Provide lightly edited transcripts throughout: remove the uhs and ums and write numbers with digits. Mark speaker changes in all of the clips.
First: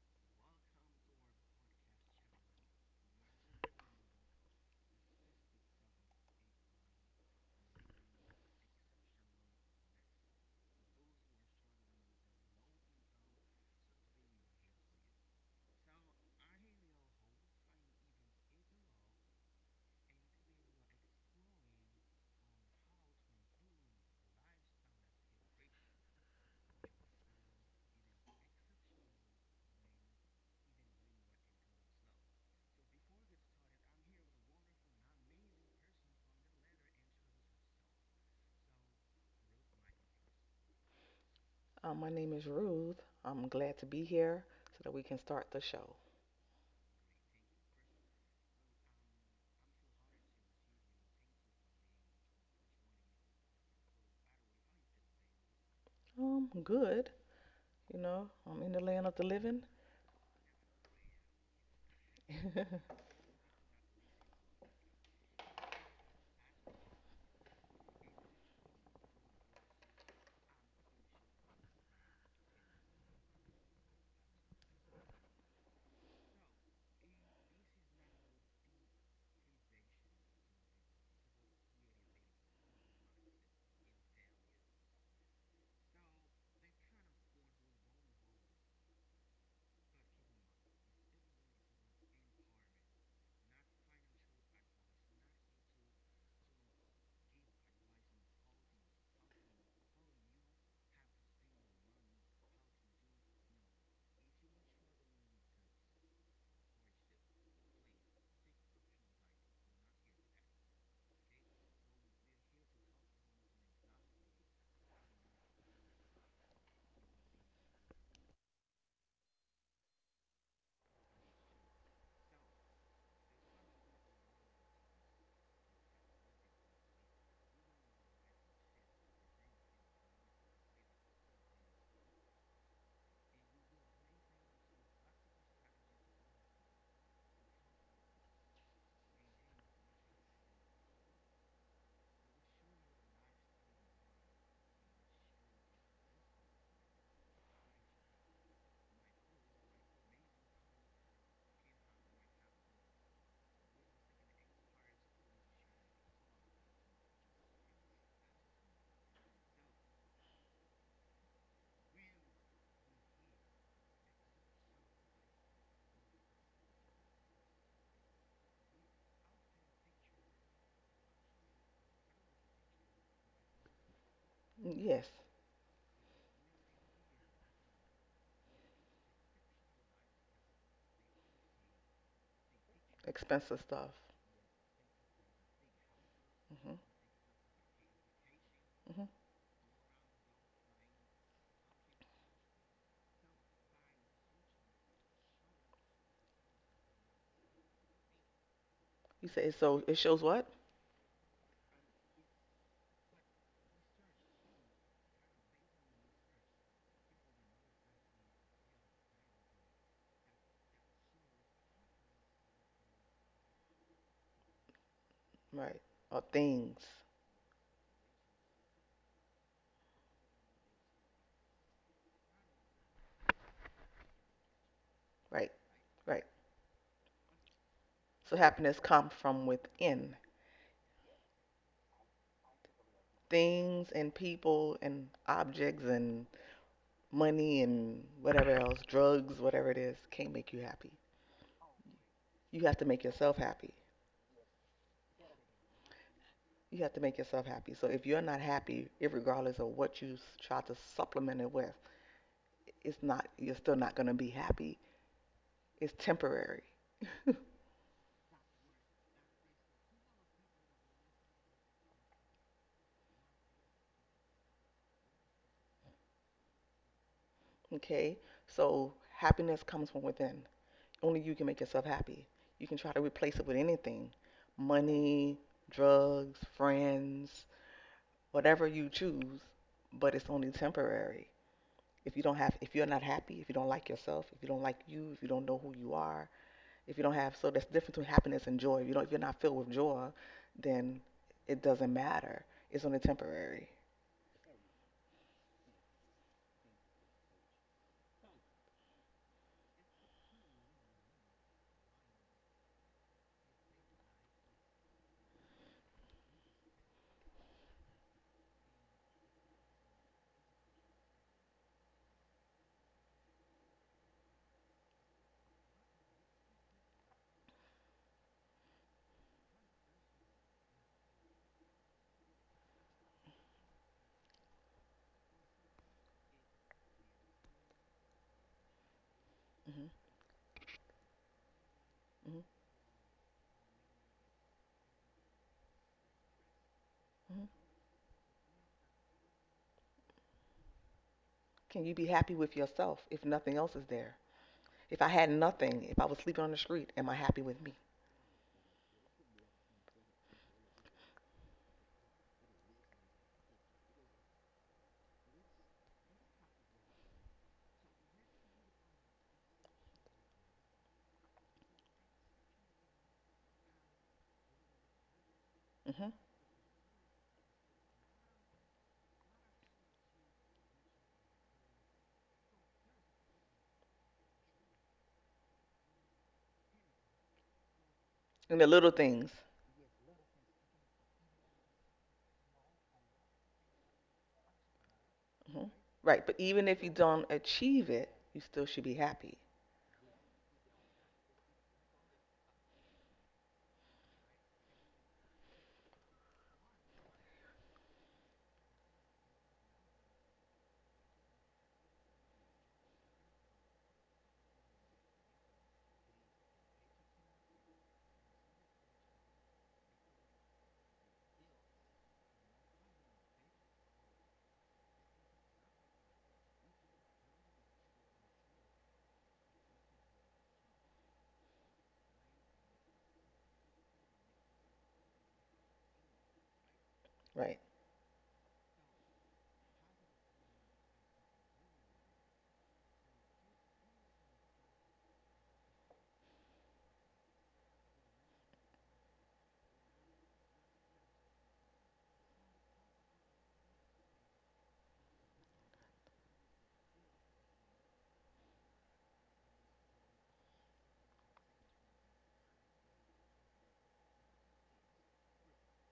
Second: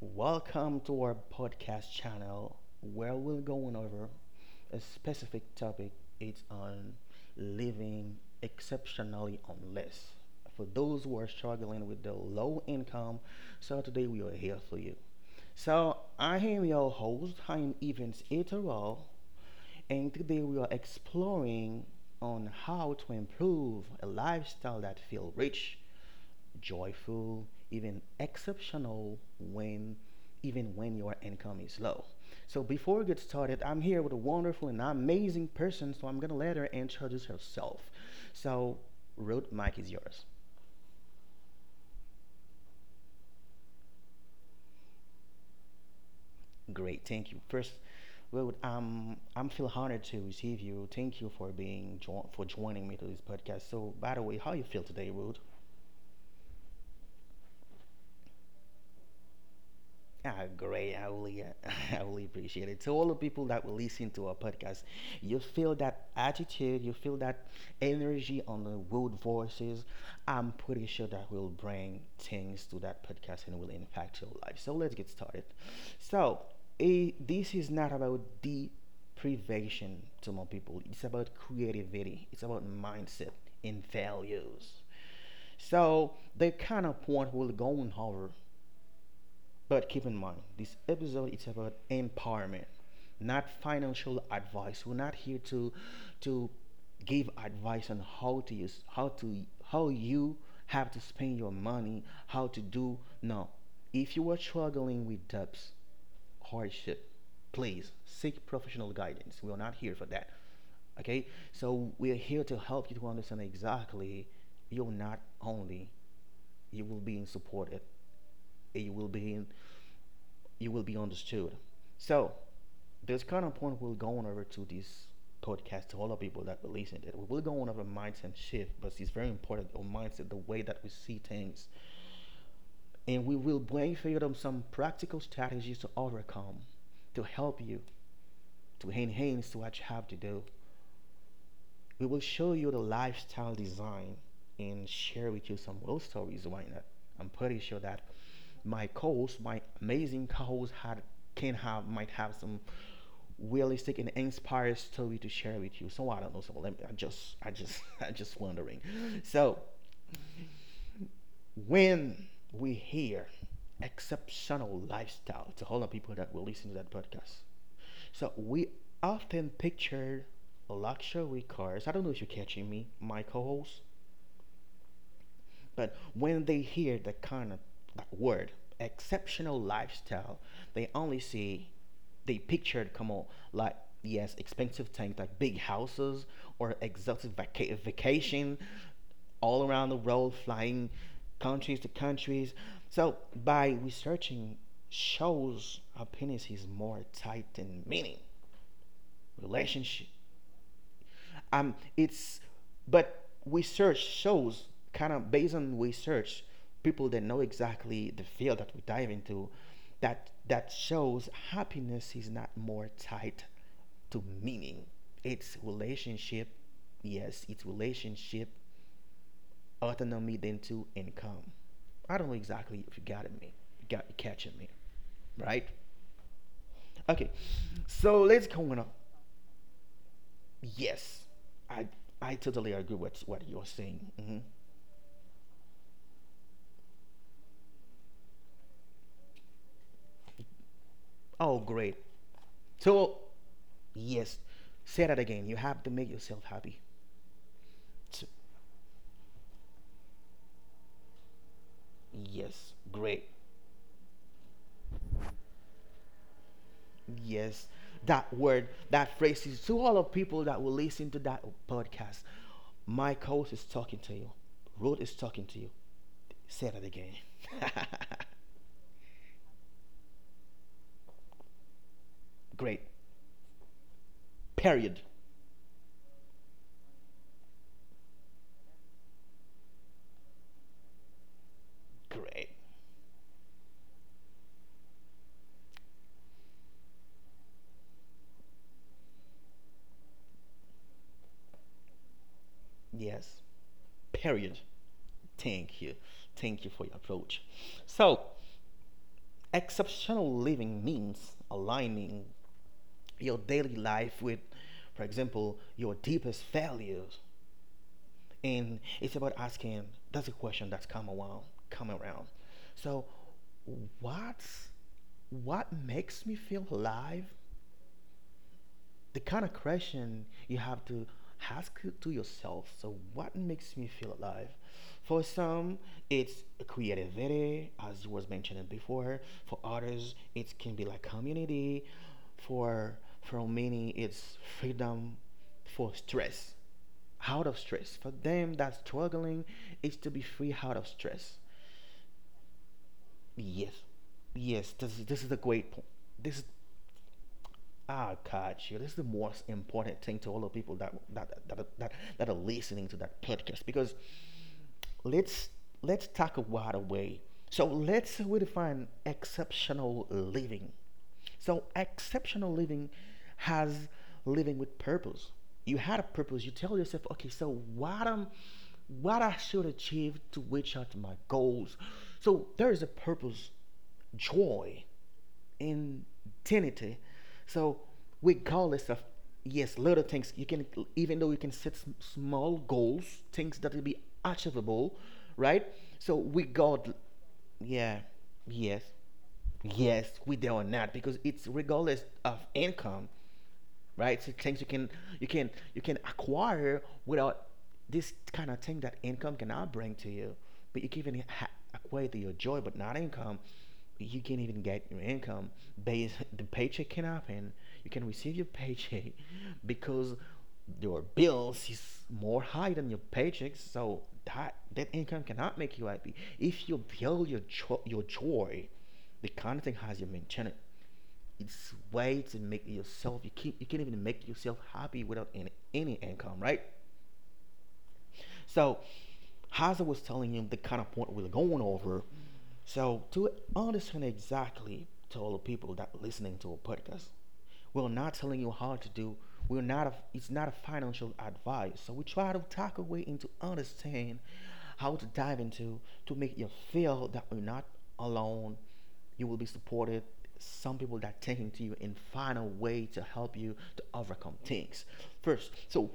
Speaker 1: welcome to our podcast channel where we're going over a specific topic. It's on living exceptionally on less. For those who are struggling with the low income, so today we are here for you. So I am your host, I am Evans Eterall, and today we are exploring on how to improve a lifestyle that feel rich joyful, even exceptional when even when your income is low. So before we get started, I'm here with a wonderful and amazing person, so I'm gonna let her introduce herself. So Ruth, mic is yours.
Speaker 2: My name is Ruth. I'm glad to be here so that we can start the show.
Speaker 1: Great, thank you. First, Ruth, I'm feel honored to receive you. Thank you for being for joining me to this podcast. So by the way, how you feel today, Ruth?
Speaker 2: Good. I'm in the land of the living.
Speaker 1: Ah, great. I really, I really appreciate it. To all the people that will listen to our podcast, you feel that attitude, you feel that energy on the world voices. I'm pretty sure that will bring things to that podcast and will impact your life. So let's get started. So, this is not about deprivation to more people. It's about creativity. It's about mindset and values. So the kind of point we're going over, but keep in mind, this episode is about empowerment, not financial advice. We're not here to give advice on how to use, how to, how you have to spend your money, how to do, no. If you are struggling with debts, hardship, please seek professional guidance. We are not here for that. Okay? So we are here to help you to understand exactly you're not only, you will be in supported, you will be in, you will be understood. So this kind of point we will go on over to this podcast to all the people that will listen to it. We will go on over mindset shift, but it's very important our mindset, the way that we see things. And we will bring for you some practical strategies to overcome, to help you, to enhance what you have to do. We will show you the lifestyle design and share with you some real stories, why not? I'm pretty sure that my coach, my amazing coach, had, can have, might have some realistic and inspired story to share with you. So I don't know. So I just I just wondering. So when we hear exceptional lifestyle, to all the people that will listen to that podcast, so we often picture luxury cars. I don't know if you're catching me, my co-host,
Speaker 2: Yes,
Speaker 1: but when they hear that kind of, that word, exceptional lifestyle, they only see, they pictured, come on,
Speaker 2: expensive
Speaker 1: like,
Speaker 2: stuff.
Speaker 1: yes, expensive things like big houses or
Speaker 2: Hmm.
Speaker 1: exotic vacation
Speaker 2: Hmm.
Speaker 1: all around the world, flying countries to countries. So by researching, shows happiness is more tight in meaning,
Speaker 2: You say so. It
Speaker 1: relationship.
Speaker 2: shows what?
Speaker 1: It's, but research shows, kind of based on research, people that know exactly the field that we dive into, that shows happiness is not more tight to meaning. It's
Speaker 2: Right. Or
Speaker 1: relationship.
Speaker 2: things.
Speaker 1: Yes, it's relationship, autonomy, then to income. I don't know exactly if you got it, me. You got, you catching me,
Speaker 2: Right.
Speaker 1: right?
Speaker 2: Right.
Speaker 1: Okay, so
Speaker 2: So
Speaker 1: let's go
Speaker 2: happiness
Speaker 1: on.
Speaker 2: comes from within.
Speaker 1: Yes, I I totally agree with what you're
Speaker 2: Things
Speaker 1: saying.
Speaker 2: and
Speaker 1: Hmm.
Speaker 2: people and objects and money and whatever else, drugs, whatever it is, can't make you happy.
Speaker 1: Oh, great.
Speaker 2: You have to make
Speaker 1: So
Speaker 2: yourself happy.
Speaker 1: yes, say that again. You have to make yourself happy.
Speaker 2: You have to make yourself happy. So if you're
Speaker 1: So,
Speaker 2: not happy, regardless of what you try to supplement it with,
Speaker 1: yes,
Speaker 2: it's not
Speaker 1: great.
Speaker 2: you're still not going to be happy. It's temporary.
Speaker 1: Yes, that word, that phrase is to all of people that will listen to that podcast. My coach is talking to you. Road is talking to you. Say that again.
Speaker 2: Okay? So happiness comes from within. Only you can make yourself happy. You can
Speaker 1: Great.
Speaker 2: try to replace it with anything.
Speaker 1: Period.
Speaker 2: Money, drugs, friends, whatever you choose, but it's only temporary.
Speaker 1: Great.
Speaker 2: If you're not happy, if you don't like yourself, if you don't like you, if you don't know who you are, if you don't have so that's the difference between happiness and joy. If you're not filled with joy, then it doesn't matter, it's only
Speaker 1: Yes.
Speaker 2: temporary.
Speaker 1: Period. Thank you. Thank you for your approach. So, exceptional living means aligning your daily life with, for example, your deepest values, and it's about asking, that's a question that's come around. So what what makes me feel alive, the kind of question you have to ask to yourself, so what makes me feel alive. For some it's creativity, as was mentioned before. For
Speaker 2: Hmm.
Speaker 1: others it can be like community.
Speaker 2: Hmm.
Speaker 1: For many it's freedom, for stress,
Speaker 2: Hmm.
Speaker 1: out of stress. For them that's struggling is to be free out of stress.
Speaker 2: Can you be happy with yourself if nothing
Speaker 1: Yes.
Speaker 2: else is there?
Speaker 1: Yes, this
Speaker 2: If I
Speaker 1: this
Speaker 2: had
Speaker 1: is a great
Speaker 2: nothing,
Speaker 1: point.
Speaker 2: if I was
Speaker 1: This
Speaker 2: sleeping
Speaker 1: is,
Speaker 2: on the street, am I happy with me?
Speaker 1: ah God, you, this is the most important thing to all the people that are listening to that podcast, because let's let's talk a wide away. So let's redefine exceptional living. So, exceptional living has living with purpose. You had a
Speaker 2: hmm
Speaker 1: purpose. You tell yourself, okay, so what am what I should achieve to reach out to my goals. So there is a purpose, joy, in identity. So
Speaker 2: and the
Speaker 1: regardless
Speaker 2: little
Speaker 1: of,
Speaker 2: things.
Speaker 1: yes, little things you can, even though you can set small goals, things that will be achievable,
Speaker 2: Hmm
Speaker 1: right? So
Speaker 2: right, but even if you
Speaker 1: regard
Speaker 2: don't achieve
Speaker 1: yeah,
Speaker 2: it, you still should
Speaker 1: yes.
Speaker 2: be happy.
Speaker 1: Yes, we're doing that because it's regardless of income, right? So things you can, you can acquire without this kind of thing that income cannot bring to you. But you can even acquire your joy, but not income. You can't even get your income based. The paycheck can happen. You can receive your paycheck because your bills is more high than your paycheck. So that income cannot make you happy. If you build your your joy, the kind of thing has, you maintain it, it's way to make yourself, you keep, you can't even make yourself happy without any income, right?
Speaker 2: Right.
Speaker 1: So as I was telling him, the kind of point we are going over. So to understand exactly, to all the people that listening to a podcast, we're not telling you how to do. We're not a, It's not a financial advice, so we try to talk a way into understand how to dive into, to make you feel that we're not alone, you will be supported. Some people that taking to you and find a way to help you to overcome things. First, so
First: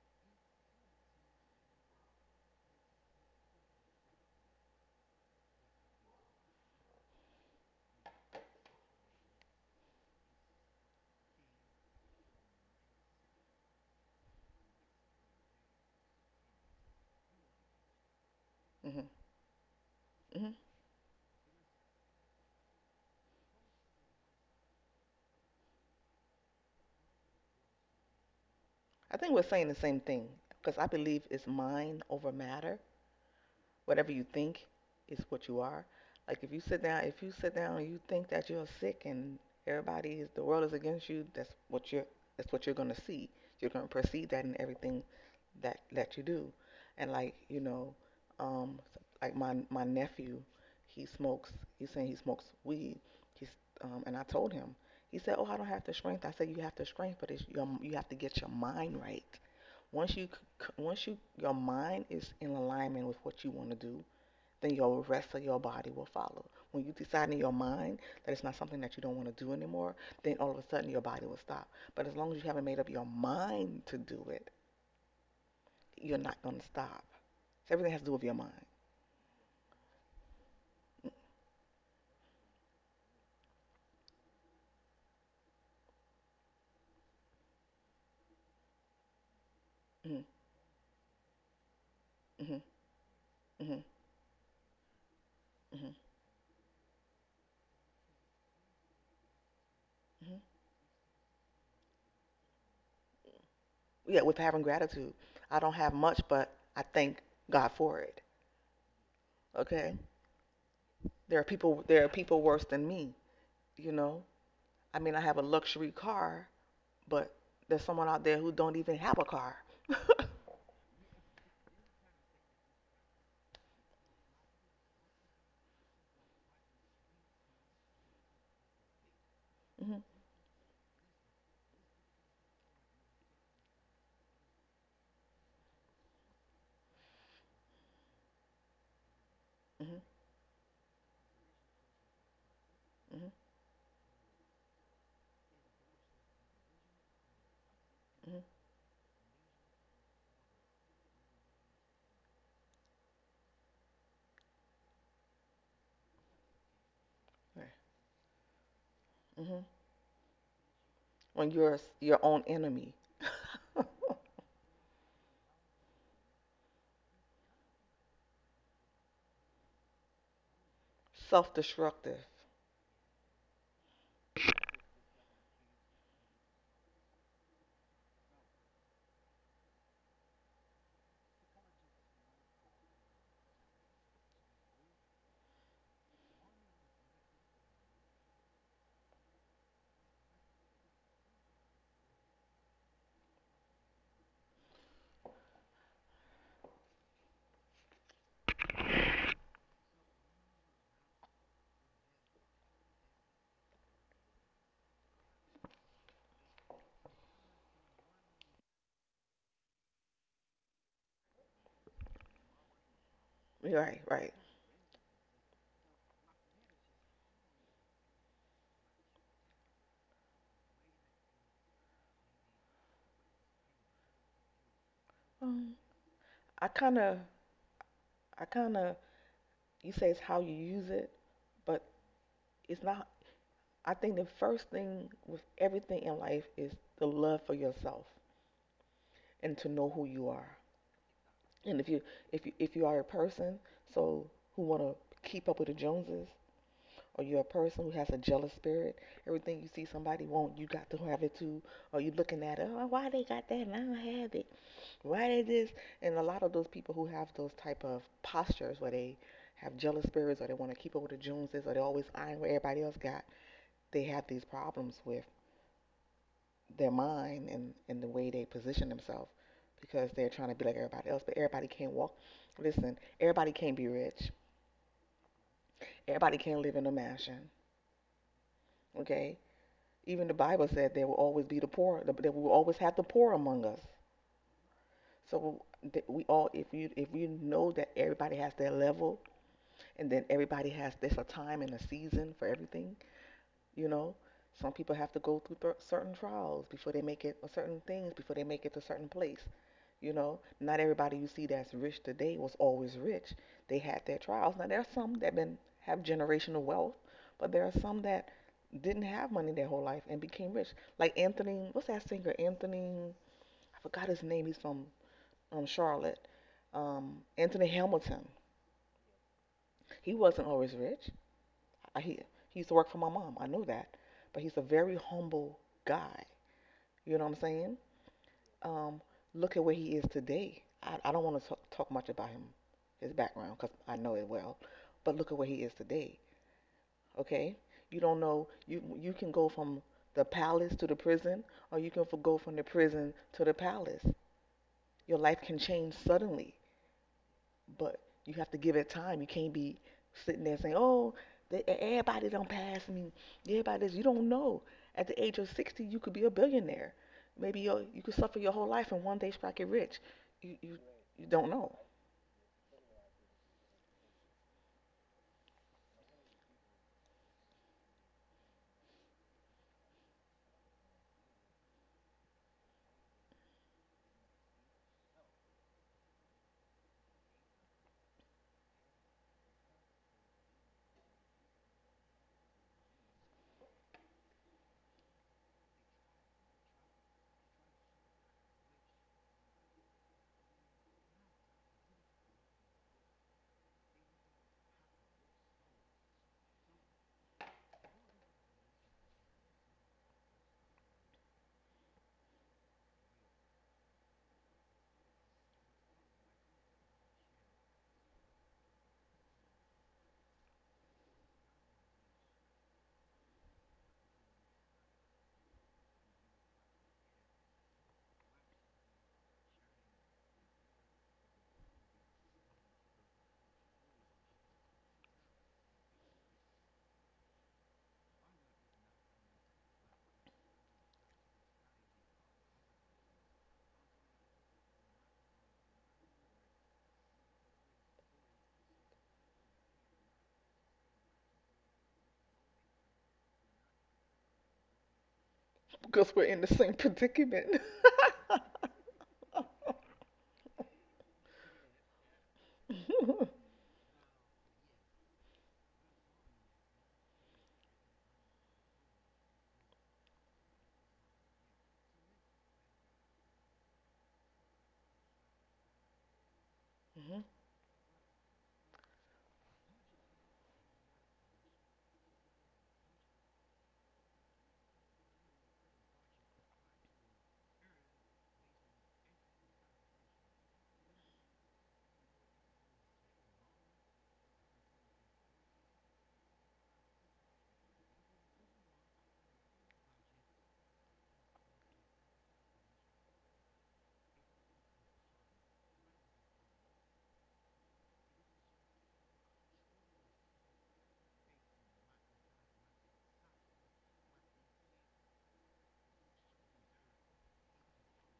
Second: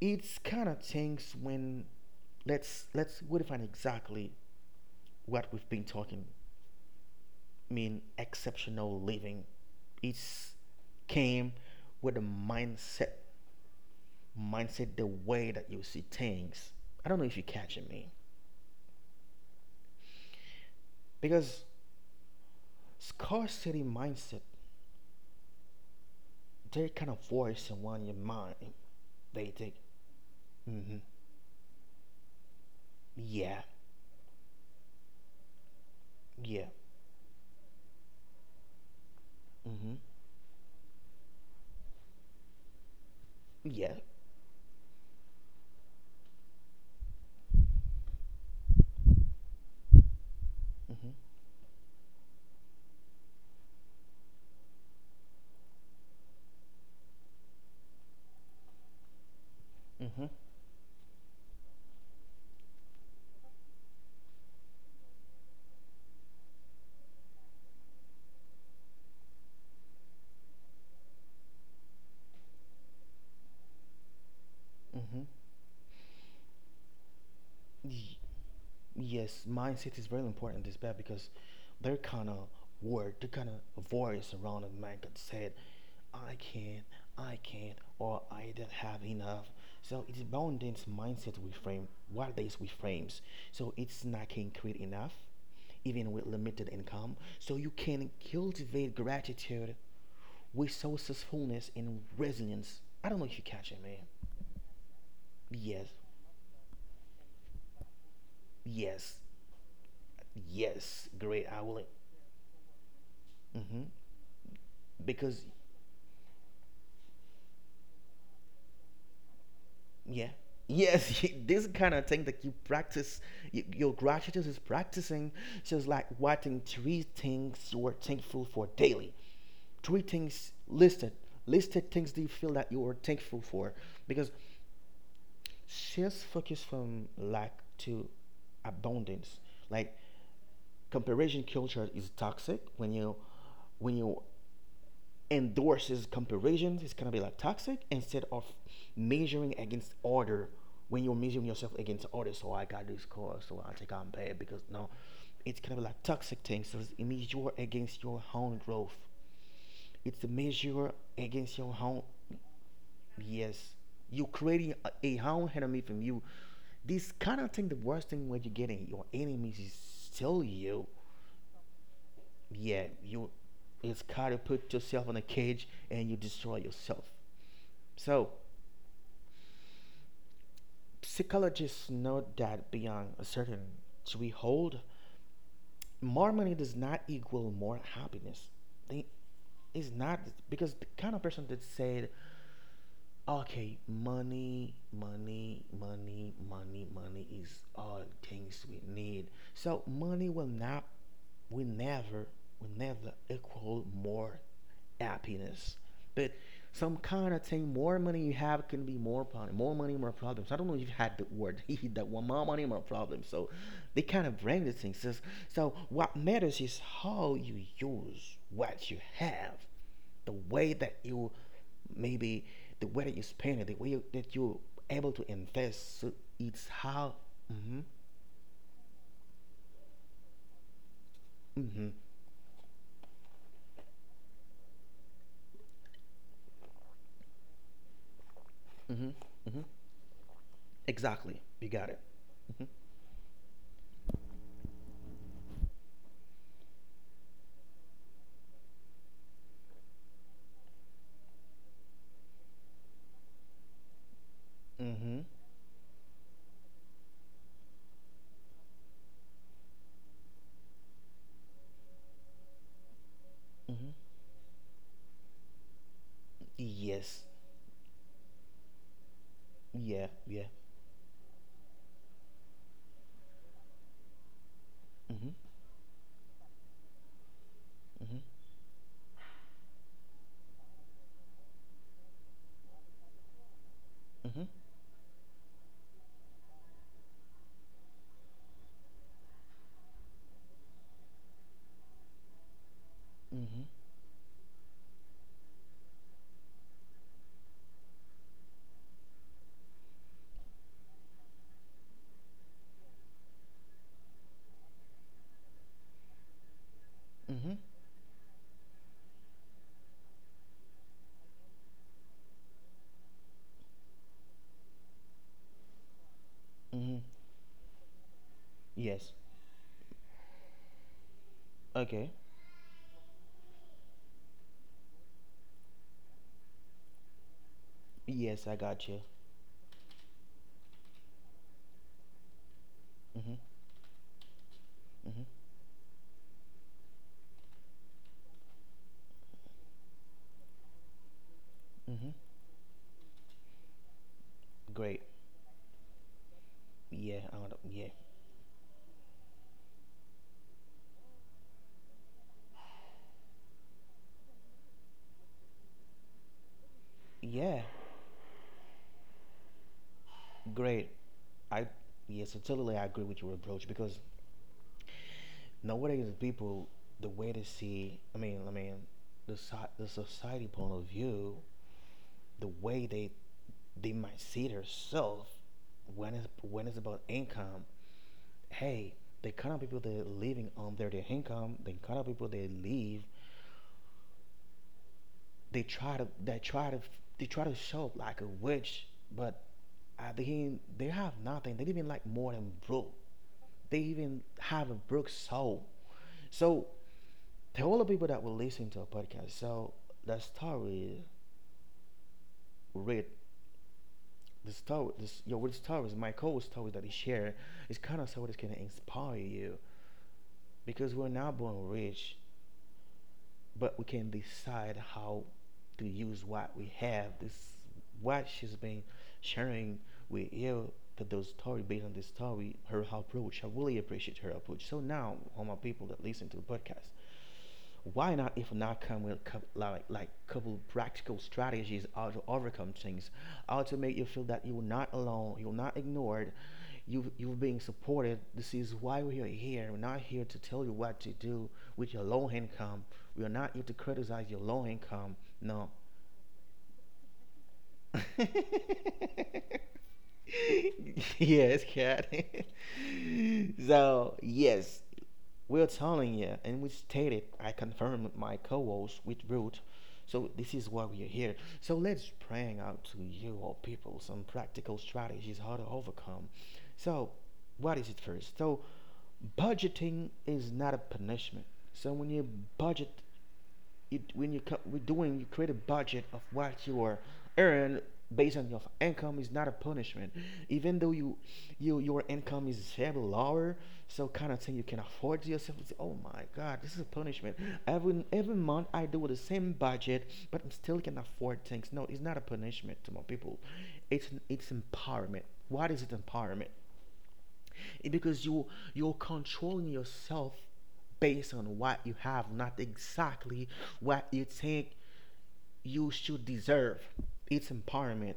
Speaker 1: it's kind of things when, let's we define exactly what we've been talking mean exceptional living. It's came with the mindset the way that you see things. I don't know if you're catching me.
Speaker 2: hmm hmm
Speaker 1: Because scarcity mindset, they kind of voice in one your mind.
Speaker 2: I think we're
Speaker 1: They
Speaker 2: saying
Speaker 1: think,
Speaker 2: the same thing, because I
Speaker 1: mm-hmm,
Speaker 2: believe it's mind over matter.
Speaker 1: yeah,
Speaker 2: Whatever you think is what you are. Like if you
Speaker 1: yeah.
Speaker 2: sit down, if you sit down and you think that you're sick and
Speaker 1: Mm-hmm.
Speaker 2: everybody is the world is against you, that's what you're gonna see. You're gonna
Speaker 1: Yeah.
Speaker 2: perceive that in everything that you do. And like um, like my nephew, he
Speaker 1: Mm-hmm.
Speaker 2: smokes. He's saying he smokes weed. He's And I told him. He said, "Oh, I don't have the strength." I said, "You have the strength, but you have to get your mind right. Once
Speaker 1: Mm-hmm.
Speaker 2: you once your mind is in alignment with what you want to do, then your rest of your body will follow. When you decide in your mind that it's not something that you don't want to do anymore, then all of a sudden your body will stop. But as long as you haven't made up your mind to do it,
Speaker 1: Mm-hmm.
Speaker 2: you're not going to stop. So everything has to do
Speaker 1: Y-
Speaker 2: with your mind.
Speaker 1: yes, mindset is very important in this bad because they're kind of word, they're kind of voice around a man that said, I can't, I can't, or I don't have enough. So
Speaker 2: Mm-hmm,
Speaker 1: it's bound in mindset we frame, what
Speaker 2: mm-hmm,
Speaker 1: days we frames. So
Speaker 2: mm-hmm,
Speaker 1: it's not can create enough,
Speaker 2: mm-hmm.
Speaker 1: even with limited income. So you can cultivate gratitude
Speaker 2: Mm-hmm.
Speaker 1: with resourcefulness and resilience. I don't know if you catch it, man.
Speaker 2: Yeah, with having gratitude. I don't have
Speaker 1: Yes,
Speaker 2: much, but I thank God for it.
Speaker 1: yes.
Speaker 2: Okay?
Speaker 1: Yes,
Speaker 2: There are
Speaker 1: great
Speaker 2: people
Speaker 1: owling.
Speaker 2: there are people worse than me,
Speaker 1: Hmm.
Speaker 2: you know? I mean, I have a
Speaker 1: Because,
Speaker 2: luxury car, but there's someone out there who don't even have a car.
Speaker 1: yeah, yes, this kind of thing that you practice, y your gratitude is practicing. So it's like writing three things you are thankful for daily. Three
Speaker 2: Hmm.
Speaker 1: things listed, listed things, do you feel that you are thankful for? Because shifts focus from lack to abundance.
Speaker 2: Hmm.
Speaker 1: Like, comparison culture is toxic when you
Speaker 2: Hmm.
Speaker 1: when you endorses comparisons, it's gonna be like toxic instead
Speaker 2: Hmm.
Speaker 1: of measuring against order. When you're measuring yourself against order, so I got this score, so I think I'm bad, because no, it's kind of like toxic things. So it's a measure against your own growth, it's a measure
Speaker 2: When
Speaker 1: against
Speaker 2: you're
Speaker 1: your own.
Speaker 2: your own enemy,
Speaker 1: Yes, you're creating a own enemy from you. This kind of thing, the worst thing when you're getting your enemies is still you.
Speaker 2: self-destructive.
Speaker 1: Yeah, you, it's kind of put yourself in a cage and you destroy yourself. So psychologists note that beyond a certain threshold, more money does not equal more happiness. They, it's not, because the kind of person that said, "Okay, money, money, money, money, money is all things we need." So money will not, will never, will never equal more happiness. But some kind of thing, more money you have can be more problem, more money, more problems. I don't know if you have had the word that one, more money, more problems. So
Speaker 2: Right,
Speaker 1: they kind
Speaker 2: right.
Speaker 1: of bring the things. So, what matters is how you use what you have, the way that you, maybe the way that you spend it, the way you, that you're able to
Speaker 2: Um,
Speaker 1: invest. So
Speaker 2: I
Speaker 1: it's
Speaker 2: kind
Speaker 1: how.
Speaker 2: of,
Speaker 1: Mm-hmm,
Speaker 2: I kind of. You say it's how you use it, but
Speaker 1: mm-hmm,
Speaker 2: it's not. I think the first thing with everything in life is the love for yourself
Speaker 1: mm-hmm,
Speaker 2: and
Speaker 1: mm-hmm.
Speaker 2: to know who you are.
Speaker 1: Exactly. You
Speaker 2: And if
Speaker 1: got
Speaker 2: you,
Speaker 1: it.
Speaker 2: if you, if you are a person, so who want to keep up with the Joneses, or you're a person who has a jealous spirit, everything you see somebody want, you got to have it too, or you looking at it, oh, why they got that and I don't have it,
Speaker 1: Mm-hmm, mm-hmm,
Speaker 2: why they this, and a lot of those people who have those type of postures where they have jealous spirits or they want to keep up with the Joneses or they always eyeing what everybody else got,
Speaker 1: mm-hmm.
Speaker 2: they have these problems with their
Speaker 1: Yes.
Speaker 2: mind, and the way they position themselves
Speaker 1: Yeah.
Speaker 2: because they're
Speaker 1: Yeah.
Speaker 2: trying to be like everybody else, but everybody can't walk. Listen, everybody can't be rich.
Speaker 1: Mm-hmm.
Speaker 2: Everybody can't live in a mansion,
Speaker 1: Mm-hmm.
Speaker 2: okay? Even the Bible said there will always be the poor, that we will always have the poor among us.
Speaker 1: Mm-hmm.
Speaker 2: So we all, if you know that everybody has their level, and then everybody has there's a time and a season for everything.
Speaker 1: Mm-hmm.
Speaker 2: You know, some people have to go through certain trials before they make it, or certain things before they make it to a certain place. You know, not everybody you see that's rich today was always rich. They had their trials. Now there are some that been have generational wealth, but
Speaker 1: Mm-hmm.
Speaker 2: there are some that didn't have money their whole life and became rich. Like Anthony, what's that singer? Anthony, I forgot his name. He's from Charlotte.
Speaker 1: Mm-hmm.
Speaker 2: Anthony Hamilton.
Speaker 1: Yes.
Speaker 2: He wasn't always rich. I,
Speaker 1: Okay.
Speaker 2: he used to work for my mom. I know that, but he's a very humble guy. You know what I'm saying?
Speaker 1: Yes, I got
Speaker 2: um,
Speaker 1: you.
Speaker 2: Look at where he is today. I don't want to talk much about him, his
Speaker 1: Mm-hmm.
Speaker 2: background, because I know it well. But
Speaker 1: Mm-hmm.
Speaker 2: look at where he is today. Okay, you don't know. You can go from the palace to the prison, or you can
Speaker 1: Mm-hmm.
Speaker 2: go from the prison to the palace.
Speaker 1: Great.
Speaker 2: Your life can change suddenly.
Speaker 1: Yeah. I wanna, yeah.
Speaker 2: But you have to give it time. You can't be sitting there saying, "Oh, everybody don't pass me. Everybody, this." You don't know. At the age of 60, you could be a billionaire. Maybe
Speaker 1: Yeah.
Speaker 2: you could suffer your whole life and one day strike it rich. You you
Speaker 1: Great.
Speaker 2: you don't
Speaker 1: I.
Speaker 2: know
Speaker 1: Yes. I totally agree with your approach because nowadays people, the way they see. I mean. The society point of view, the way they might see themselves when it's about income. Hey, the kind of people that living on their income, the kind of people they live they try to they try to they try to show like a witch, but at the end they have nothing. They even like more than broke. They even have a broke soul. So to all the people that will listen to our podcast, so the story read the story this your with stories, my cool story that he share is kinda so it's gonna inspire you because we're not born rich. But we can decide how to use what we have. This what she's been sharing with you to those story based on this story, her approach. I really appreciate her approach. So now, all my people that listen to the podcast, why not if not come with couple practical strategies how to overcome things, how to make you feel that you're not alone, you're not ignored, you're being supported. This is why we are here. We're not here to tell you what to do with your low income. We are not here to criticize your low income. No.
Speaker 2: because we're in the same predicament.
Speaker 1: Yes, cat. So yes, we're telling you, and we stated. I confirmed with my co-host with Ruth. So this is why we are here. So let's bring out to you all people some practical strategies how to overcome. So
Speaker 2: Hmm.
Speaker 1: what is it first? So budgeting is not a punishment. So when you budget, it, when you we're doing, you create a budget of what you are earn based on your income is not a punishment. Even though you your income is very lower, so kind of thing you can afford to yourself. It's, oh my God, this is a punishment. Every month I do the same budget, but I still can afford things. No, it's not a punishment to my people. It's empowerment. What is it empowerment? Because you're controlling yourself based on what you have, not exactly what you think you should deserve. It's empowerment.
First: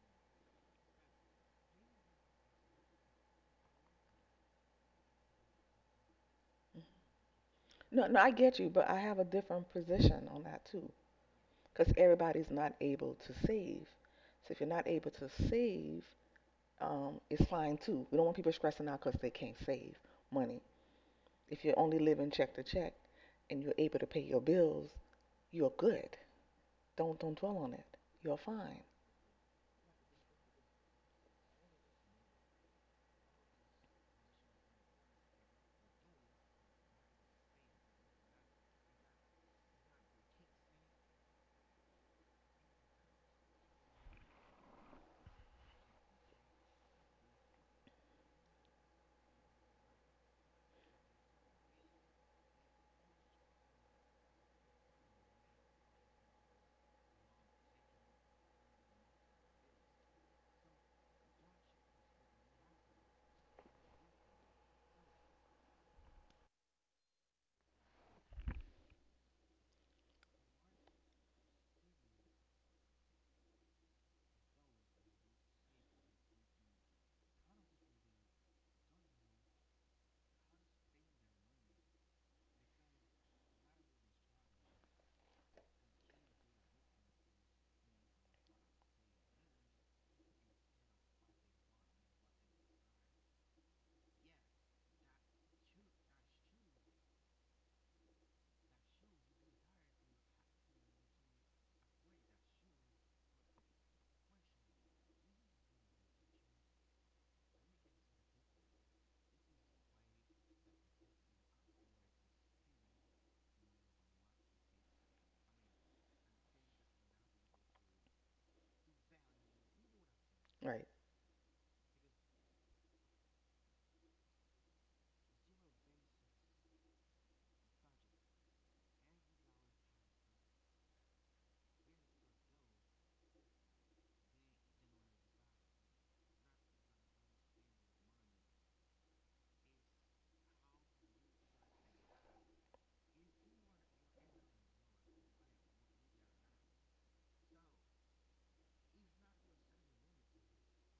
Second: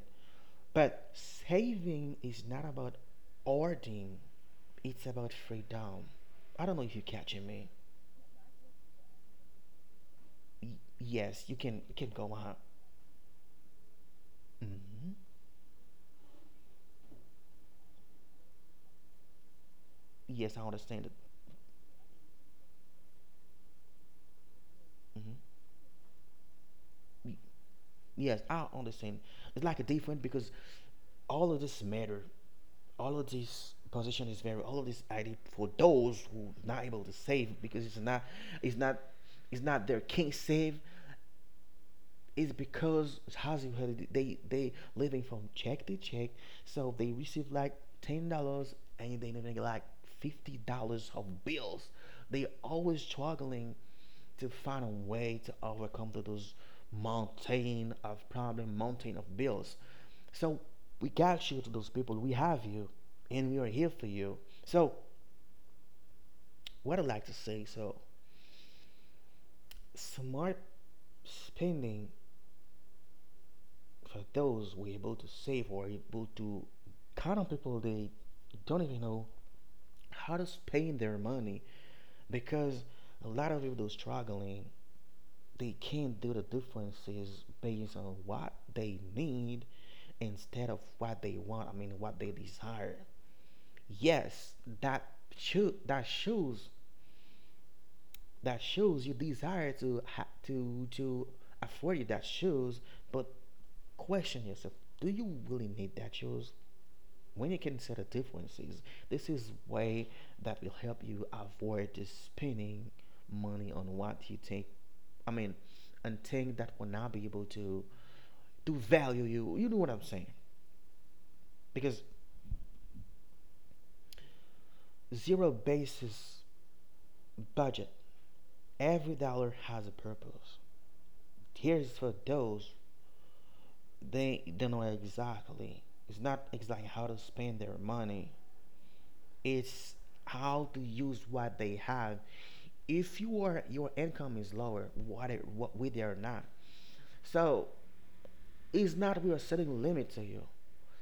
Speaker 1: But saving is not about hoarding, it's about freedom. I don't know if you're catching me.
Speaker 2: No, no, I get you, but I have a different position on that
Speaker 1: Y-
Speaker 2: too.
Speaker 1: yes, you can
Speaker 2: Because
Speaker 1: you can go
Speaker 2: everybody's
Speaker 1: on.
Speaker 2: not able to save. So if you're not able
Speaker 1: hmm
Speaker 2: to save, it's fine too. We don't want people stressing out because they can't save
Speaker 1: Yes,
Speaker 2: money.
Speaker 1: I understand it.
Speaker 2: If you're only living check to check and you're able to pay your bills,
Speaker 1: hmm
Speaker 2: you're good. Don't dwell on it. You're
Speaker 1: Yes, I
Speaker 2: fine.
Speaker 1: understand. It's like a different because all of this matter. All of this position is very all of this ID for those who not able to save because it's not it's not their king save it's because housing holiday they living from check to check so they receive like $10 and they living like $50 of bills they always struggling to find a way to overcome to those mountain of problem, mountain of bills. So we got you to those people. We have you, and we are here for you. So what I like to say, so smart spending for those who are able to save or able to count on people they don't even know how to spend their money because a lot of people struggling they can't do the differences based on what they need instead of what they want, I mean what they desire, yes, that shoe that shoes you desire to ha- to afford you that shoes but question yourself, do you really need that shoes? When you consider differences, this is way that will help you avoid spending money on what you think, I mean, and things that will not be able to value you, you know what I'm saying?
Speaker 2: Right.
Speaker 1: Because zero basis budget, every dollar has a purpose. Here's for those they don't know exactly. It's not exactly how to spend their money. It's how to use what they have. If you are your income is lower, what it, what with it or not, so it's not we are setting a limit to you.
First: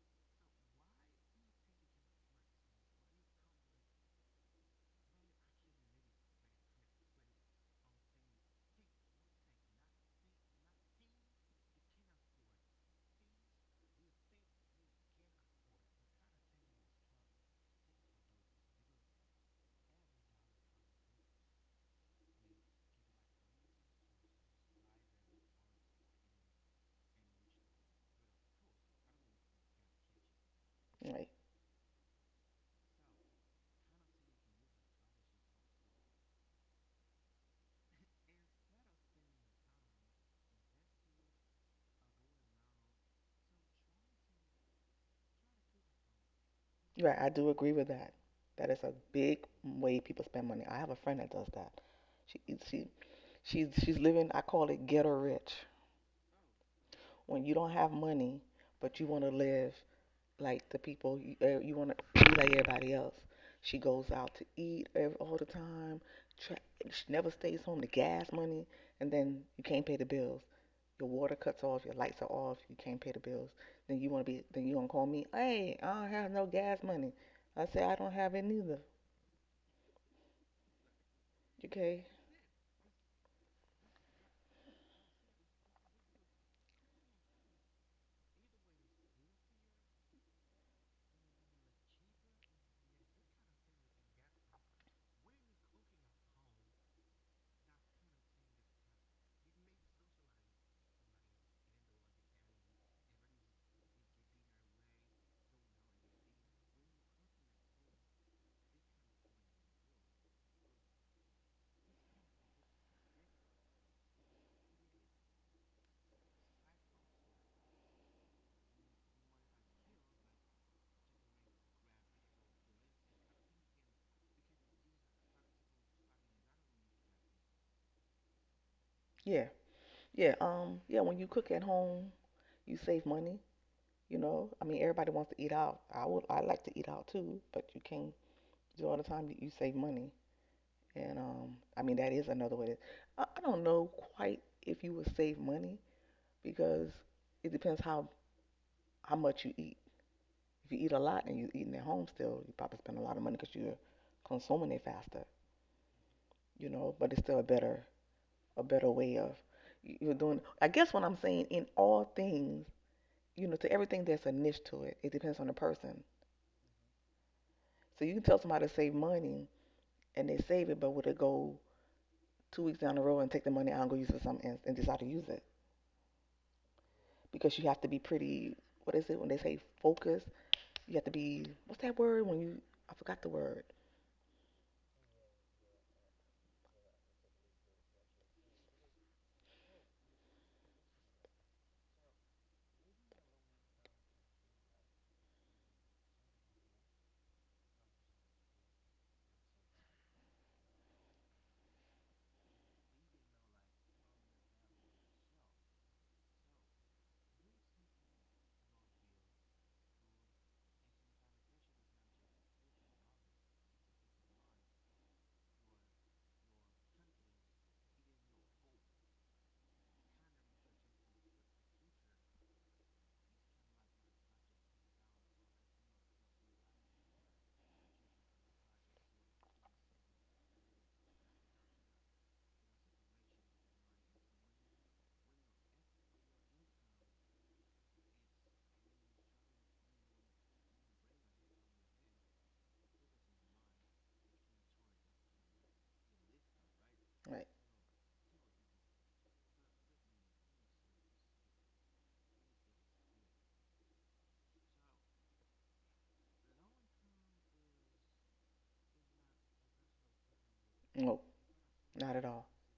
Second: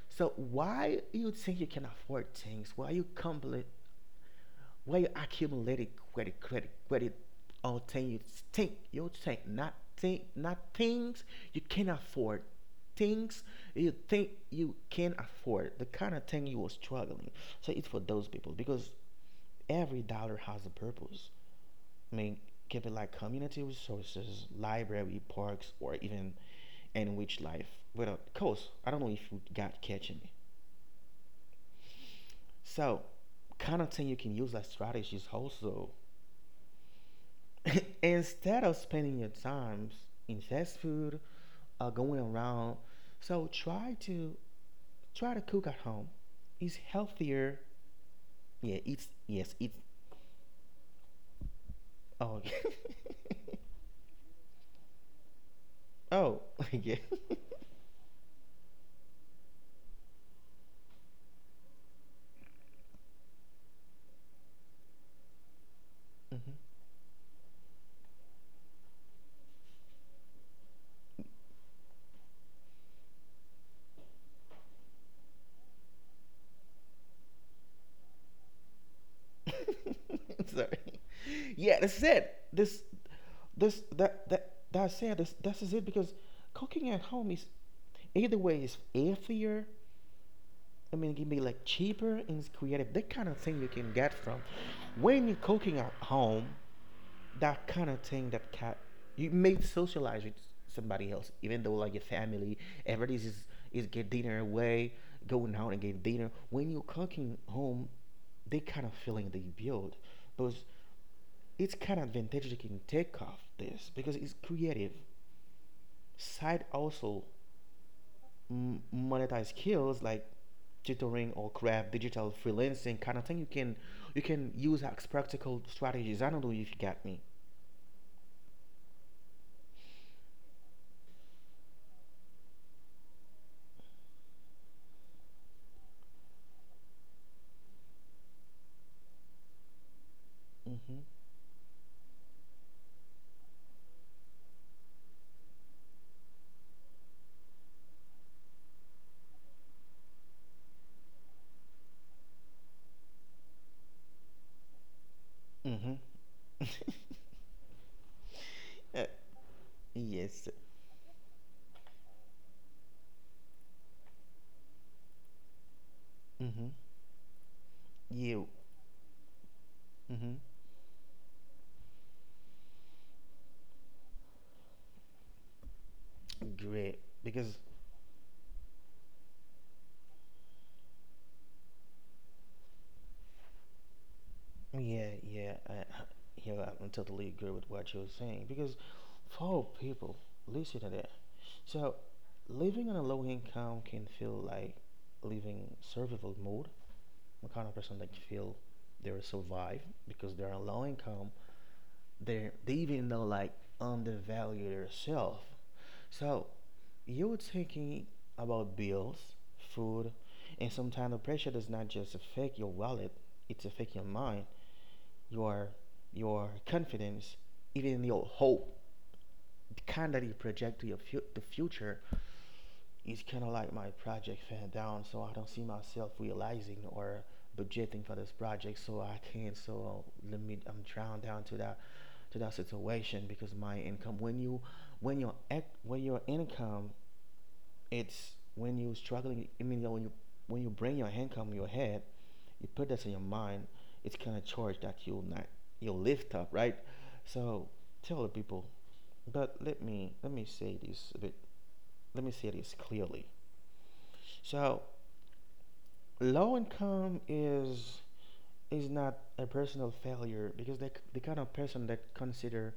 Speaker 1: So why you think you can afford things? Why you why you accumulate credit, credit, credit, credit until you think not things you can afford. Things you think you can afford. The kind of thing you were struggling. So it's for those people because every dollar has a purpose. I mean, keep it like community resources, library, parks, or even enrich life without cost. I don't know if you got catching me.
Speaker 2: Right.
Speaker 1: So kind of thing you can use as strategies also instead of spending your time in fast food or going around, so try to cook at home, it's
Speaker 2: Right. I do
Speaker 1: healthier.
Speaker 2: agree with that. That
Speaker 1: yeah
Speaker 2: is a
Speaker 1: it's
Speaker 2: big
Speaker 1: yes it's
Speaker 2: way people spend money. I have a friend that does that.
Speaker 1: oh
Speaker 2: She she she's living. I call it ghetto rich.
Speaker 1: oh yeah.
Speaker 2: When you don't have money, but you want to live like the people you want to be like everybody else. She goes out to eat ev all the time.
Speaker 1: Mhm.
Speaker 2: Tra- she never stays home. The gas money, and then you can't pay the bills. Your water cuts off, your lights are off, you can't pay the bills, then you want to call me, hey, I don't have no gas money. I say, I don't have it neither.
Speaker 1: Sorry. yeah
Speaker 2: Okay?
Speaker 1: that's it this this that that that's it, this is it because cooking at home is either way is healthier. I mean, it can be like cheaper and it's creative. That kind of thing you can get from when you're cooking at home. That kind of thing that can you may socialize with somebody else, even though like your family, everybody's is get dinner away, going out and get dinner. When you're cooking home, that kind of feeling they build, but it's kind of advantage you can take off this because it's creative side also monetize skills like tutoring or craft digital freelancing kind of thing you can use as practical strategies, I don't know if you got me.
Speaker 2: Yeah. Yeah. Yeah, when you cook at home, you save money, you know? I mean, everybody wants to eat out. I like to eat out too, but you can't do all the time. You save money.
Speaker 1: Mm-hmm,
Speaker 2: And I mean, that is another way. I don't know quite if you would save money because it depends how much you eat. If you eat a lot and you're eating at home still, you probably spend a lot of money because you're consuming it faster,
Speaker 1: mm-hmm.
Speaker 2: you know. But it's still a better
Speaker 1: Uh,
Speaker 2: way of are doing.
Speaker 1: yes.
Speaker 2: I guess what I'm saying in all things, to everything there's a niche to it. It depends on the person.
Speaker 1: Mm-hmm.
Speaker 2: So you can tell
Speaker 1: You.
Speaker 2: somebody to save money and
Speaker 1: Mm-hmm.
Speaker 2: they save it, but would it go 2 weeks down the road and take the money out and go use it for something else and decide to use it
Speaker 1: Great.
Speaker 2: because
Speaker 1: Because
Speaker 2: you have to be pretty. What is it when they say focused? You have to be. What's that word when you? I forgot the word.
Speaker 1: yeah yeah I yeah, I totally agree with what you're saying because for people listen to that, so living on a low income can feel like living survival mode. I'm a kind of person that feel they will survive because they're on low income. They even though like undervalue themselves. So you're thinking about bills, food, and sometimes the pressure does not just affect your wallet; it's affect your mind, your your confidence, even your hope. The kind that you project to your the future, it's kind of like my project fell down, so I don't see myself realizing or budgeting for this project, so I can't. So let me, I'm drowned down to that situation because my income. When your when your income, it's when you struggling. I mean, when you bring your income in your head, you put this in your mind. It's kind of charge that you'll not you'll lift up, right?
Speaker 2: Right.
Speaker 1: So tell the people. But let me say this a bit. Let me say this clearly. So low income is not a personal failure because they, the
Speaker 2: No,
Speaker 1: kind of person that
Speaker 2: not at all.
Speaker 1: consider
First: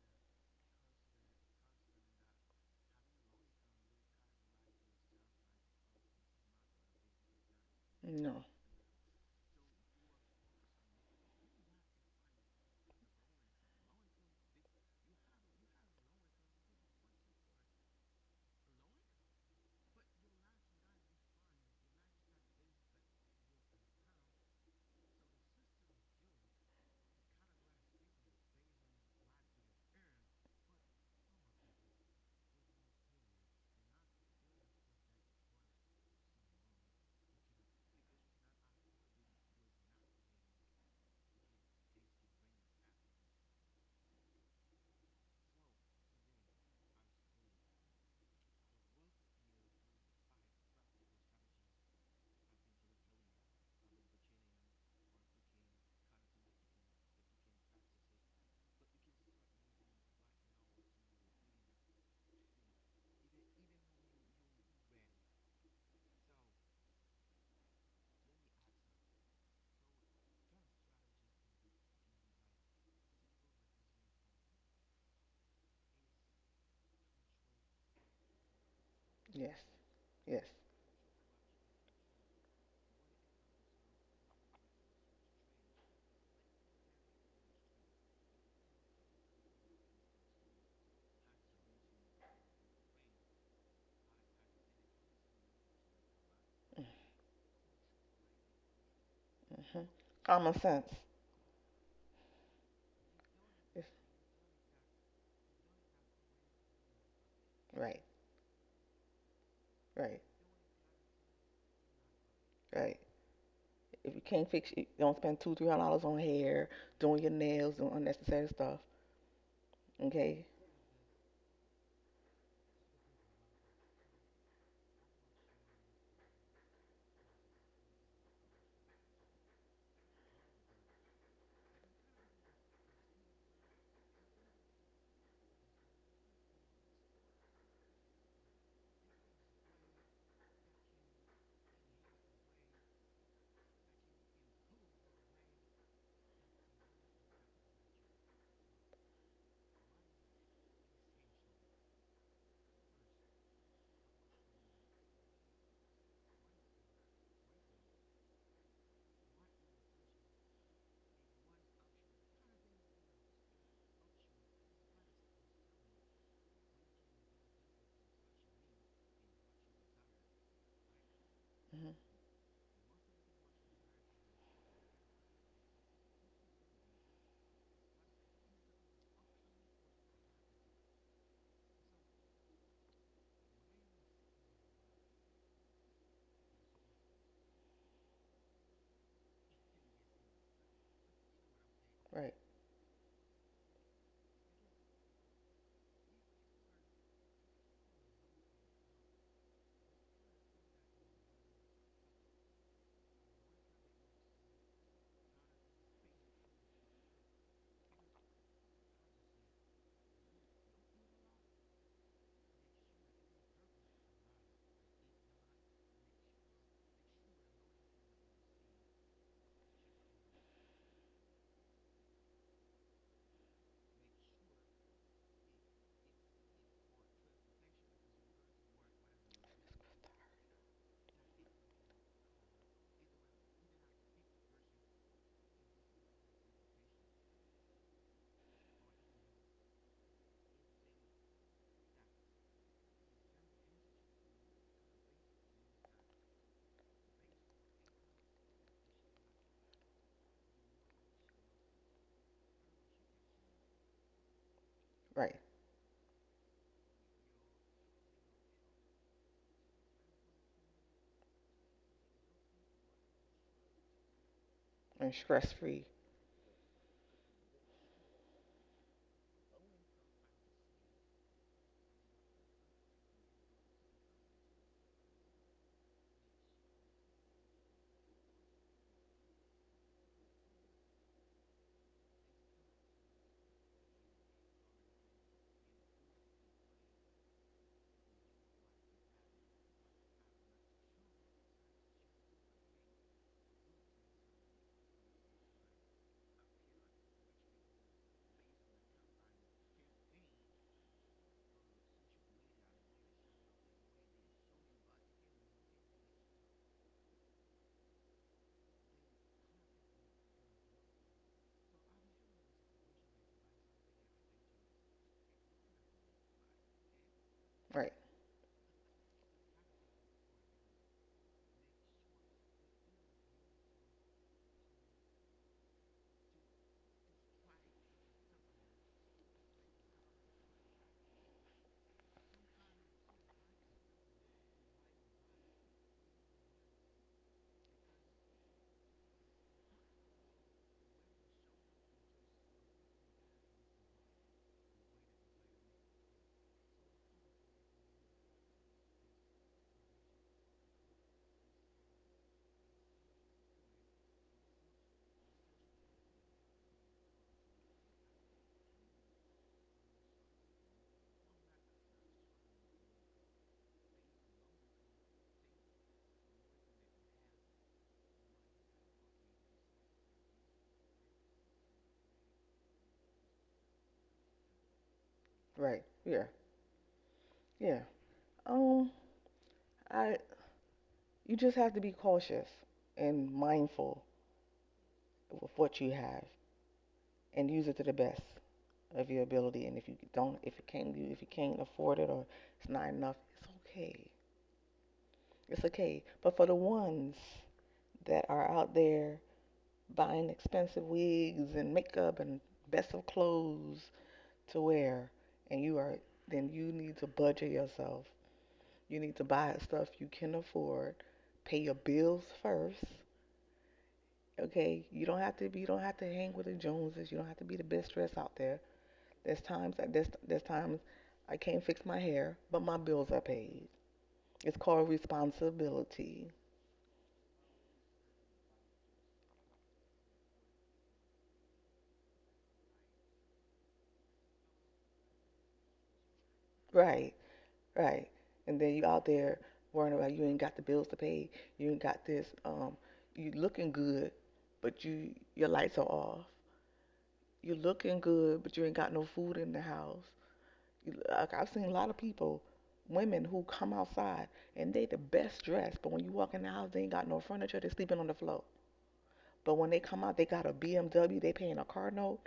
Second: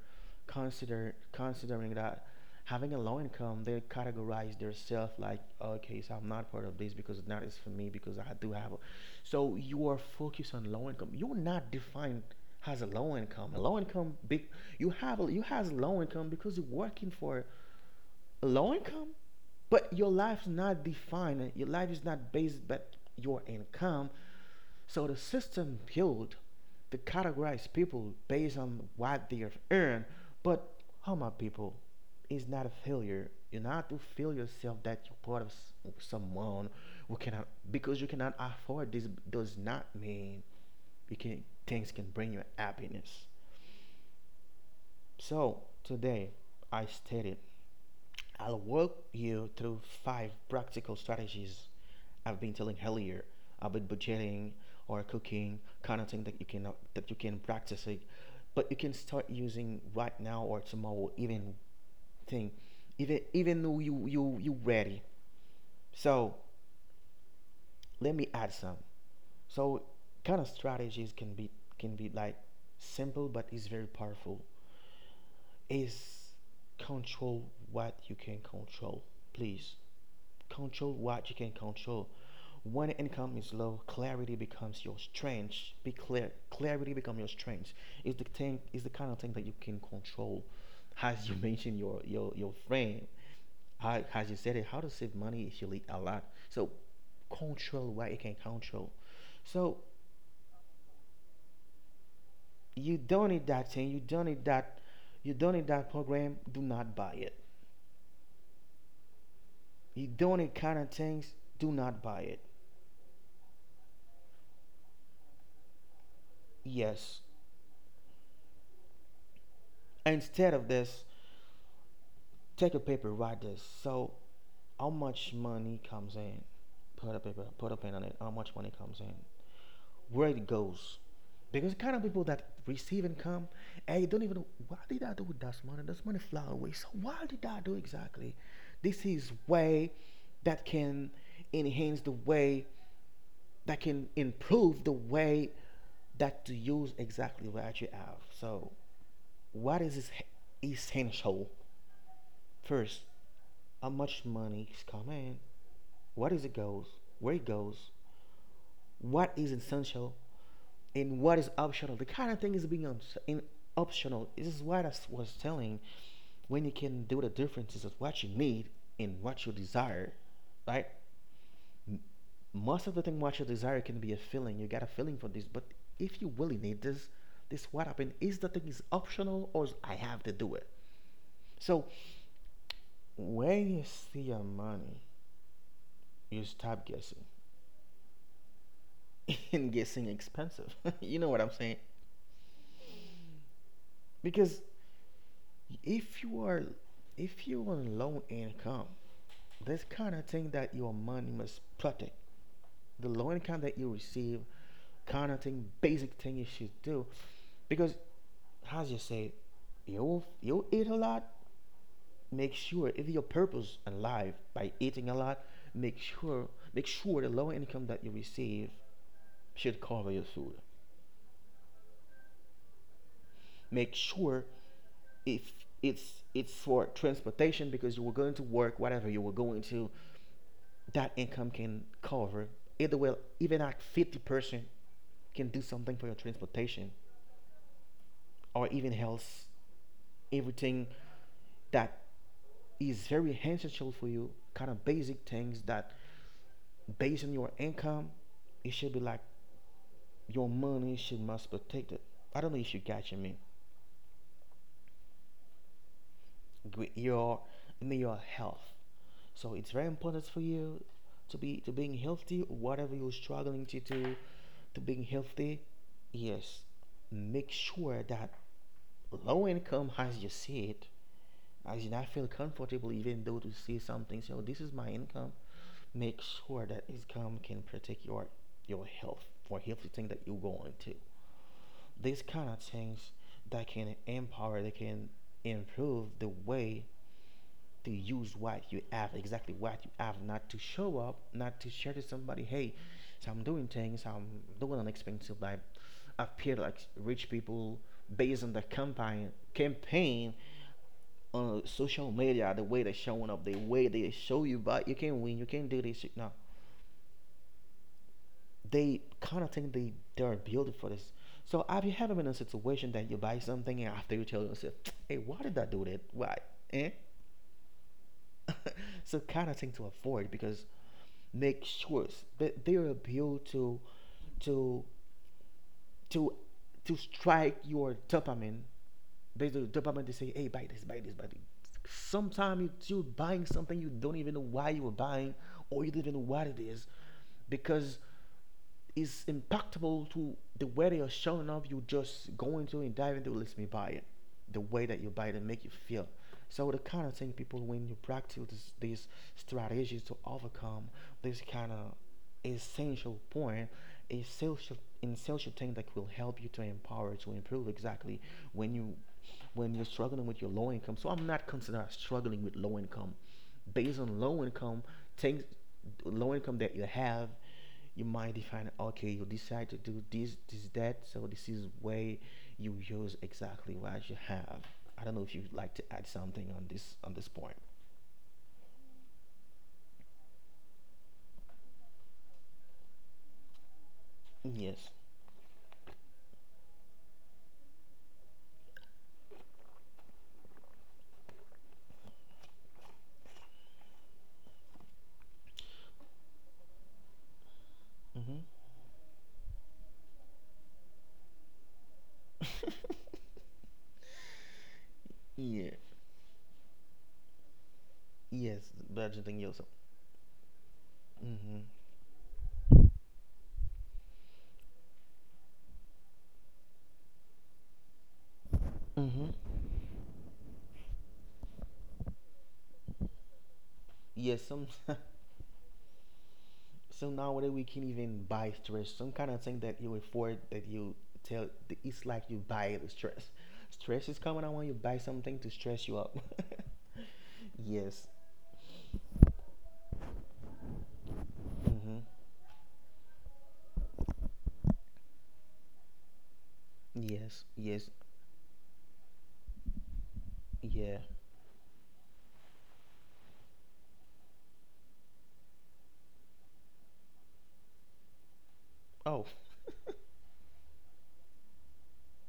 Speaker 1: considering that having a low income they categorize themselves like okay so I'm not part of this because that is for me because I
Speaker 2: No.
Speaker 1: do have a, so you are focused on low income, you're not defined as a low income, a low income big, you have a, you has low income because you're working for a low income but your life's not defined, your life is not based but your income. So the system built to categorize people based on what they've earned. But how people is not a failure. You not to feel yourself that you're part of someone who cannot because you cannot afford this does not mean you can things can bring you happiness. So today I stated I'll walk you through five practical strategies I've been telling earlier about budgeting or cooking, kind of thing that you can practice it, but you can start using right now or tomorrow, even thing, even though you ready. So let me add some. So kind of strategies can be like simple but it's very powerful. Is control what you can control.
Speaker 2: Yes.
Speaker 1: Please
Speaker 2: Yes.
Speaker 1: control what you can control. When income is low, clarity becomes your strength. Be clear. Clarity becomes your strength. It's the thing. It's the kind of thing that you can control. As you mentioned, your friend, how, as you said it, how to save money is really a lot. So control what you can control. So
Speaker 2: Hmm. Common sense.
Speaker 1: you don't need that thing.
Speaker 2: It's,
Speaker 1: You don't need that. You don't need that program. Do not buy it.
Speaker 2: right.
Speaker 1: You
Speaker 2: Right.
Speaker 1: don't need kind of things. Do not buy it.
Speaker 2: Right. If you can't fix, it, don't spend two, $300 on hair,
Speaker 1: Yes.
Speaker 2: doing your nails, doing unnecessary stuff. Okay.
Speaker 1: Instead of this, take a paper. Write this. So how much money comes in? Put a paper, put a pin on it, how much money comes in, where it goes. Because the kind of people that receive income and you don't even know what did I do with that money? That's money fly away. So what did I do exactly? This is way that can enhance the way that can improve the way that to use exactly what you have. So what is essential? First, how much money is coming? What is it goes? Where it goes? What is essential? And what is optional. The kind of thing is being in optional. This is what I was telling. When you can do the differences of what you need and what you desire, right?
Speaker 2: Hmm.
Speaker 1: Most of the thing what you desire can be a feeling. You got a feeling for this, but if you really need this, this what happened is the thing is optional or I have to do it. So when you see your money, you stop guessing and guessing expensive. What I'm saying?
Speaker 2: Right.
Speaker 1: Because if you are if you're on low income, this kind of thing that your money must protect, the low income that you receive, kind of thing, basic thing you should do, because as you say, you eat a lot. Make sure if your purpose in life by eating a lot, make sure make sure the low income that you receive should cover your food. Make sure if it's for transportation because you were going to work, whatever you were going to, that income can cover either well even at 50% can do something for your transportation or even health, everything that is very essential for you, kind of basic things that based on your income, it should be like your money should must protect it. I don't know if you catch me.
Speaker 2: Right.
Speaker 1: Your I mean your health. So it's very important for you to be to being healthy, whatever you're struggling to do, to being
Speaker 2: And stress
Speaker 1: healthy,
Speaker 2: free.
Speaker 1: yes. Make sure that low income, as you said. I did not feel comfortable even though to say something. So this is my income. Make sure that income can protect your health for healthy thing that you're going to. These kind of things that can empower, that can improve the way to use what you have, exactly what you have, not to show up, not to share to somebody, hey, so I'm doing things, I'm doing an expensive life. Appear like rich people based on the campaign on social media, the way they're showing up, the way they show you, but you can't win, you can't do this shit." No, they kind of think they're built for this. So have you ever been in a situation that you buy something and after you tell yourself, "Hey, why did I do that? Why?" Eh?
Speaker 2: Right.
Speaker 1: So kind of thing to avoid because make sure that they are built to to to strike your dopamine. Based on the dopamine, they say, hey, buy this, buy this, buy this. Sometimes you're buying something you don't even know why you were buying, or you don't even know what it is, because is impactful to the way that you're showing up. You just go into it and dive into it. Let me buy it. The way that you buy it and make you feel. So the kind of thing people when you practice these strategies to overcome this kind of essential point, essential essential thing that will help you to empower to improve exactly when you when you're struggling with your low income. So I'm not considering struggling with low income. Based on low income things, low income that you have you might define, okay, you decide to do this this that, so this is where you use exactly what you have. I don't know if you'd like to
Speaker 2: Right.
Speaker 1: add
Speaker 2: Yeah.
Speaker 1: something on this point.
Speaker 2: Yeah. Um. I. You just have to be cautious and mindful
Speaker 1: Yes.
Speaker 2: of what you have and use it to the best of your ability. And if you don't, if it can't, you if you can't afford it or it's not enough, it's okay. It's okay. But for the ones that
Speaker 1: Mm-hmm.
Speaker 2: are out there buying expensive wigs and makeup and best of clothes to wear, and
Speaker 1: Yeah.
Speaker 2: you are, then you need to budget yourself.
Speaker 1: Yes,
Speaker 2: You need to
Speaker 1: budgeting
Speaker 2: buy
Speaker 1: yourself.
Speaker 2: stuff you can afford. Pay
Speaker 1: Mm-hmm.
Speaker 2: your bills first. Okay, you don't have to hang with the Joneses. You don't have to be the best dress out there.
Speaker 1: Mm-hmm.
Speaker 2: There's times that there's times I can't fix my hair, but my bills are paid.
Speaker 1: Yes,
Speaker 2: It's
Speaker 1: some.
Speaker 2: called responsibility.
Speaker 1: So nowadays we can even buy stress, some kind of thing that you afford that you tell, it's like you buy the stress. Stress is coming, I want you to buy something to stress you up.
Speaker 2: Right.
Speaker 1: Yes.
Speaker 2: Right. And then you out there worrying about you ain't got the bills to pay, you ain't
Speaker 1: Mm-hmm.
Speaker 2: got this. You looking good, but your lights are off.
Speaker 1: Yes,
Speaker 2: You
Speaker 1: yes,
Speaker 2: looking good, but you ain't got no food in the house.
Speaker 1: yeah.
Speaker 2: You, like I've seen a lot of people, women who come outside and they the best dressed, but when you walk in the house, they ain't got no furniture. They sleeping on the floor.
Speaker 1: Oh,
Speaker 2: But when they come out, they got a BMW. They paying a car note,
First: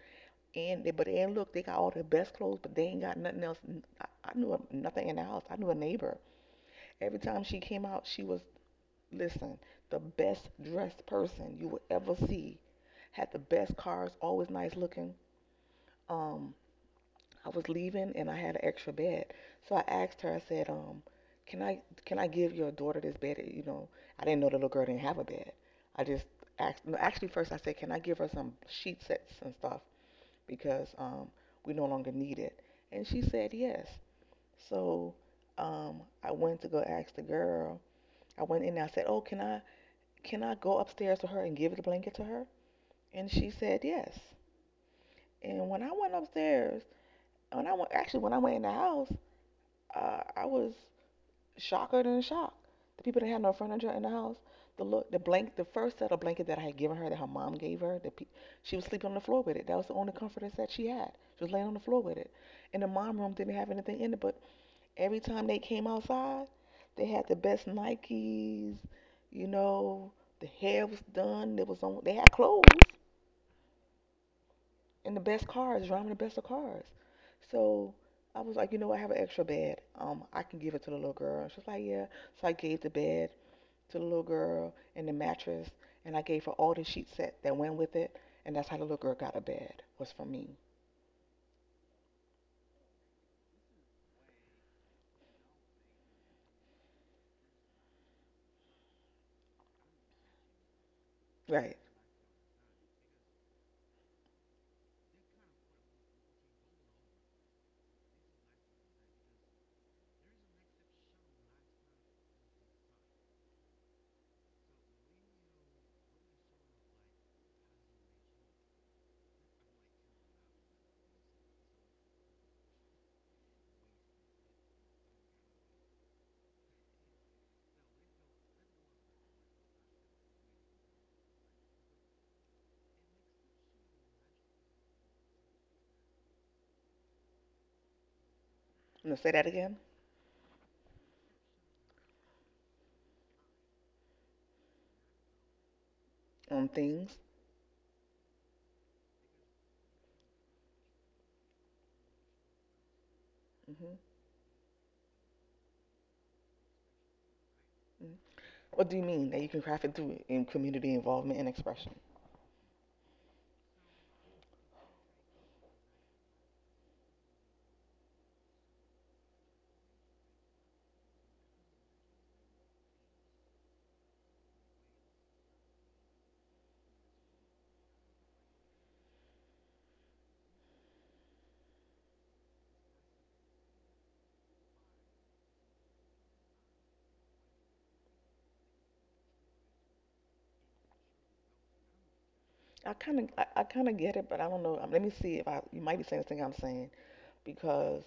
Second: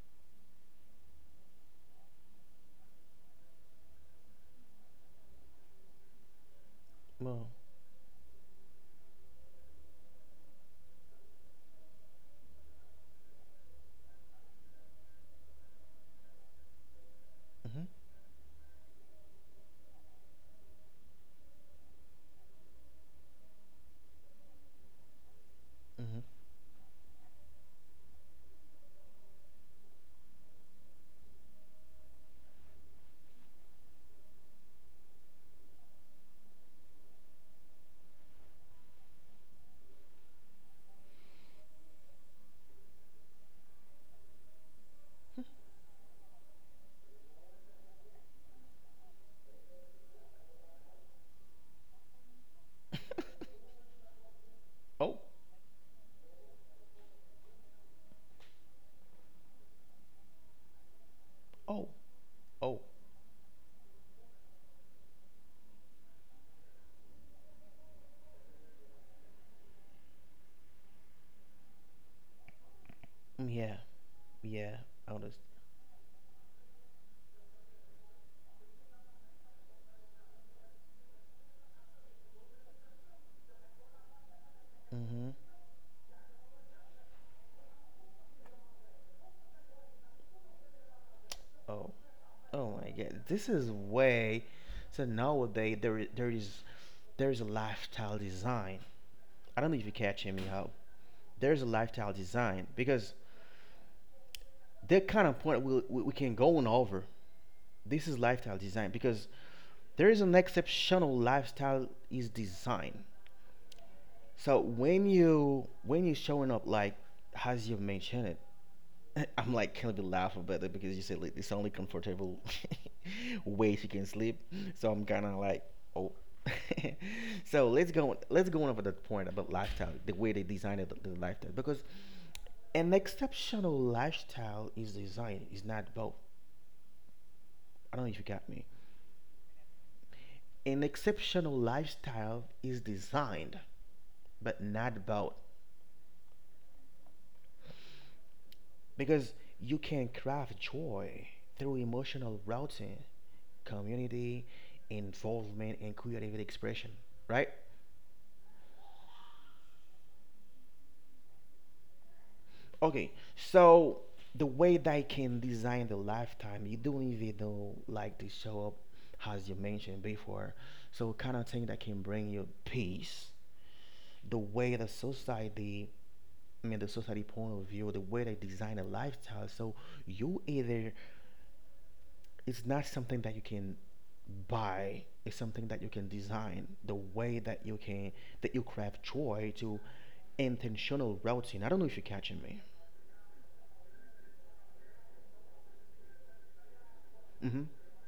Speaker 2: and they, but and look, they got all the best clothes, but they ain't got nothing else. I knew a, nothing in the house. I knew a neighbor. Every time
Speaker 1: well,
Speaker 2: she came out, she was, listen, the best dressed person you would ever see. Had the best cars, always nice looking. Um, I was
Speaker 1: mm-hmm,
Speaker 2: leaving and I had an extra bed. So I asked her, I said, can I can I give your daughter this bed? You know, I didn't know the little girl didn't have a bed. I
Speaker 1: mm-hmm.
Speaker 2: just asked, no, actually first I said, can I give her some sheet sets and stuff because we no longer need it. And she said yes. So I went to go ask the girl. I went in and I said, oh, can I go upstairs to her and give the blanket to her? And she said yes. And when I went upstairs, when I went in the house, I was shocker than shocked. The people that had no furniture in the house,
Speaker 1: Oh,
Speaker 2: the first set of blanket that I had given her, that her mom gave her, she was sleeping on the floor with it. That was the only comforter that she had. She was laying on the
Speaker 1: oh,
Speaker 2: floor with it.
Speaker 1: oh,
Speaker 2: And the mom room didn't have anything in it, but every time they came outside, they had the best Nikes, you know, the hair was done. It was on. They had clothes,
Speaker 1: mm, yeah, yeah,
Speaker 2: and the
Speaker 1: Otis.
Speaker 2: best cars, driving the best of cars. So I was like, you know, I have an extra bed. I can give it to the little girl. And she was like, yeah. So I gave the bed to the little girl and the
Speaker 1: Mm-hmm.
Speaker 2: mattress, and I gave her all the sheet set that went with it, and that's how the little girl got a bed. Was from me,
Speaker 1: Oh, oh my God, this is way. So nowadays there there is a lifestyle design. I don't know if you catch me how there's a
Speaker 2: right?
Speaker 1: lifestyle design because the kind of point we can go on over. This is lifestyle design because there is an exceptional lifestyle is design. So when you showing up like as you've mentioned it, I'm like kind of be laugh about it because you said like, it's only comfortable way she can sleep. So I'm kind of like oh. So let's go on over that point about lifestyle, the way they designed it, the lifestyle because an exceptional lifestyle is designed is not both. I don't know if you got me.
Speaker 2: I'm gonna say that again.
Speaker 1: An exceptional lifestyle is designed but not both.
Speaker 2: On things.
Speaker 1: Because you can craft joy through emotional routing,
Speaker 2: Hmm.
Speaker 1: community, involvement, and creative expression, right?
Speaker 2: Hmm. What do you mean that you can craft it through in community involvement and expression?
Speaker 1: Okay, so the way they can design the lifetime, you don't even know like to show up as you mentioned before. So kind of thing that can bring you peace. The way the society, I mean the society point of view, the way they design a lifestyle. So you either it's not something that you can by is something that you can design the way that you can that you craft joy to intentional routine. I don't know if you're catching me.
Speaker 2: I kind of get it, but I don't know. Let me see if I. You might be saying the thing I'm saying
Speaker 1: Mm-hmm.
Speaker 2: because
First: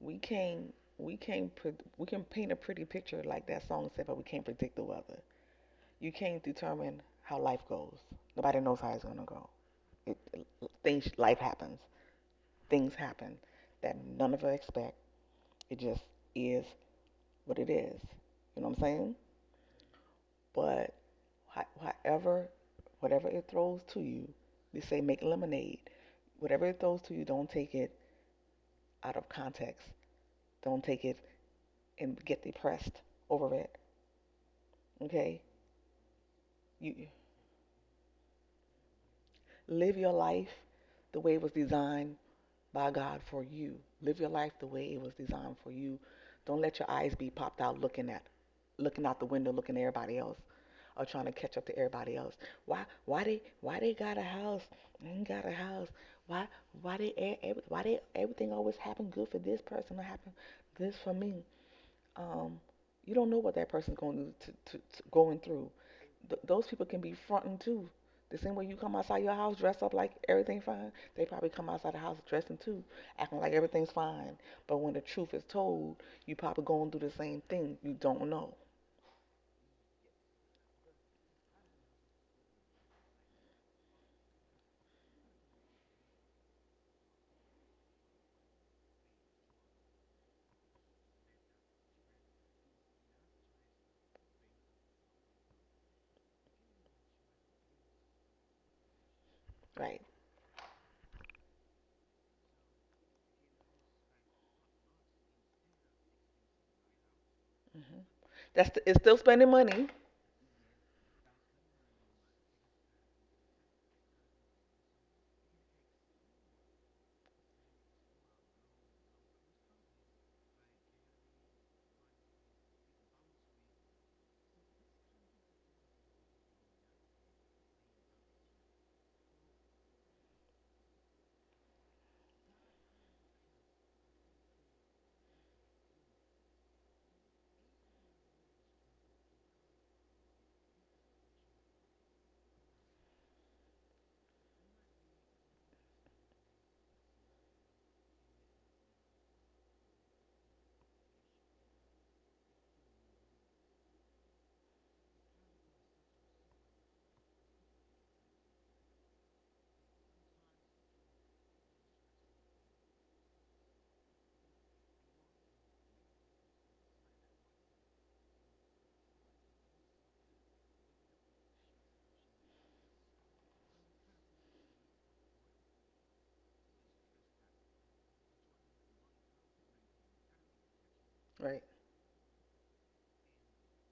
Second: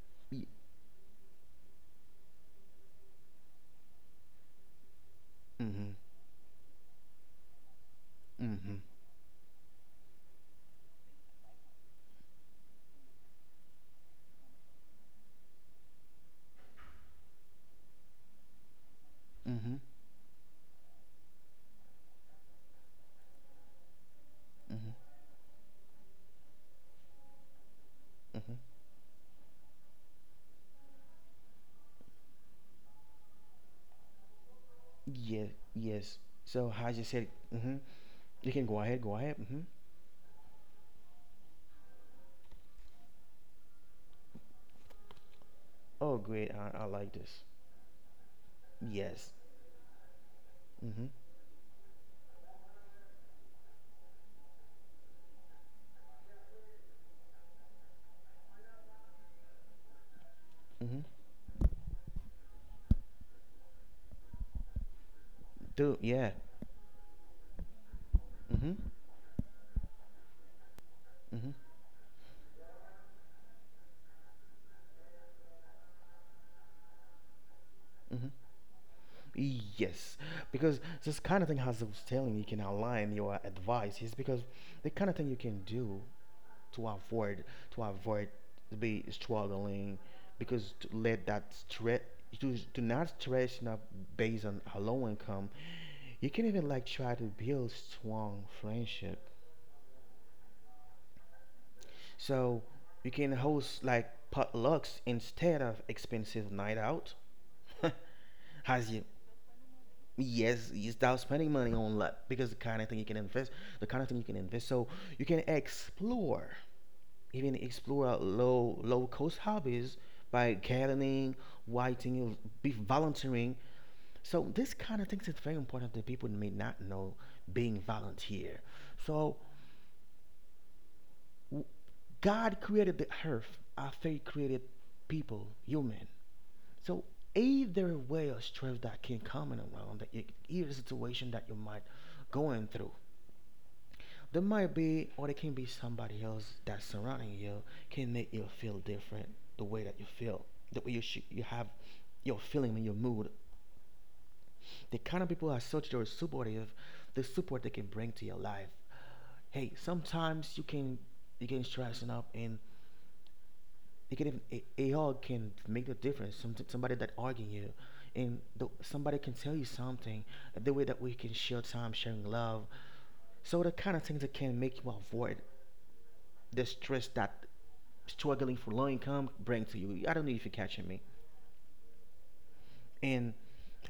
Speaker 1: Y-
Speaker 2: we can't put we can paint a pretty picture like that song said, but we can't predict the weather.
Speaker 1: mm-hmm.
Speaker 2: You can't determine how life goes. Nobody knows
Speaker 1: Mm-hmm.
Speaker 2: how it's gonna go. It, things life happens. Things happen that none of us expect. It just is what it is. You know what I'm saying?
Speaker 1: Mm-hmm.
Speaker 2: But however, whatever it throws to you, they say
Speaker 1: Mm-hmm.
Speaker 2: make lemonade. Whatever it throws to you, don't take it
Speaker 1: Mm-hmm.
Speaker 2: out of context. Don't take it and get depressed over it. Okay?
Speaker 1: Yeah. Yes, so as you
Speaker 2: You.
Speaker 1: said. Mm-hmm. You can go ahead, go ahead. Mm-hmm.
Speaker 2: Live your life the way it was designed by God for you. Live your life the way it was designed for you.
Speaker 1: Oh great,
Speaker 2: Don't
Speaker 1: i,
Speaker 2: let
Speaker 1: I
Speaker 2: your
Speaker 1: like
Speaker 2: eyes be
Speaker 1: this.
Speaker 2: popped out looking out the
Speaker 1: Yes.
Speaker 2: window looking at everybody else or
Speaker 1: Mm-hmm.
Speaker 2: trying to catch up to everybody else. Why they got a house and got a house? Why why they everything always happen good for this person or happen this
Speaker 1: Mm-hmm.
Speaker 2: for me? Um you don't know what that person's going to going through.
Speaker 1: Do yeah.
Speaker 2: Those people can be fronting too. The same way
Speaker 1: Mm-hmm.
Speaker 2: you come outside your house dressed up like everything fine, they probably
Speaker 1: Mm-hmm.
Speaker 2: come outside the house dressing too, acting like everything's fine. But when the truth is told, you probably going through the same thing. You don't
Speaker 1: Mm-hmm.
Speaker 2: know,
Speaker 1: Yes, because this kind of thing, as I was telling you, can align your advice. Is because the kind of thing you can do to avoid to avoid be struggling because to let that stress to not stress, not based on a low income, you can even like try to build strong friendship.
Speaker 2: right?
Speaker 1: So you can host like potlucks instead of expensive night out.
Speaker 2: That's the,
Speaker 1: Has
Speaker 2: it's
Speaker 1: you
Speaker 2: still spending money,
Speaker 1: yes you start spending money on that because the kind of thing you can invest, the kind of thing you can invest. So you can explore, even explore low cost hobbies by gardening, writing, be volunteering. So this kind of things is very important that people may not know being volunteer. So w- God created the earth after He created people, human. So either way of stress that can come in around the either situation that you might going through. There might be, or there can be somebody else that's surrounding you can make you feel different. The way that you feel, the way you have your feeling and your mood. The kind of people are such that are supportive, the support they can bring to your life. Hey, sometimes you can stressing up and you can even a hug can make a difference. Somebody that arguing you and the, somebody can tell you something, the way that we can share time sharing love, so the kind of things that can make you avoid the stress that struggling for low income bring to you. I don't know if you're catching me.
Speaker 2: right?
Speaker 1: And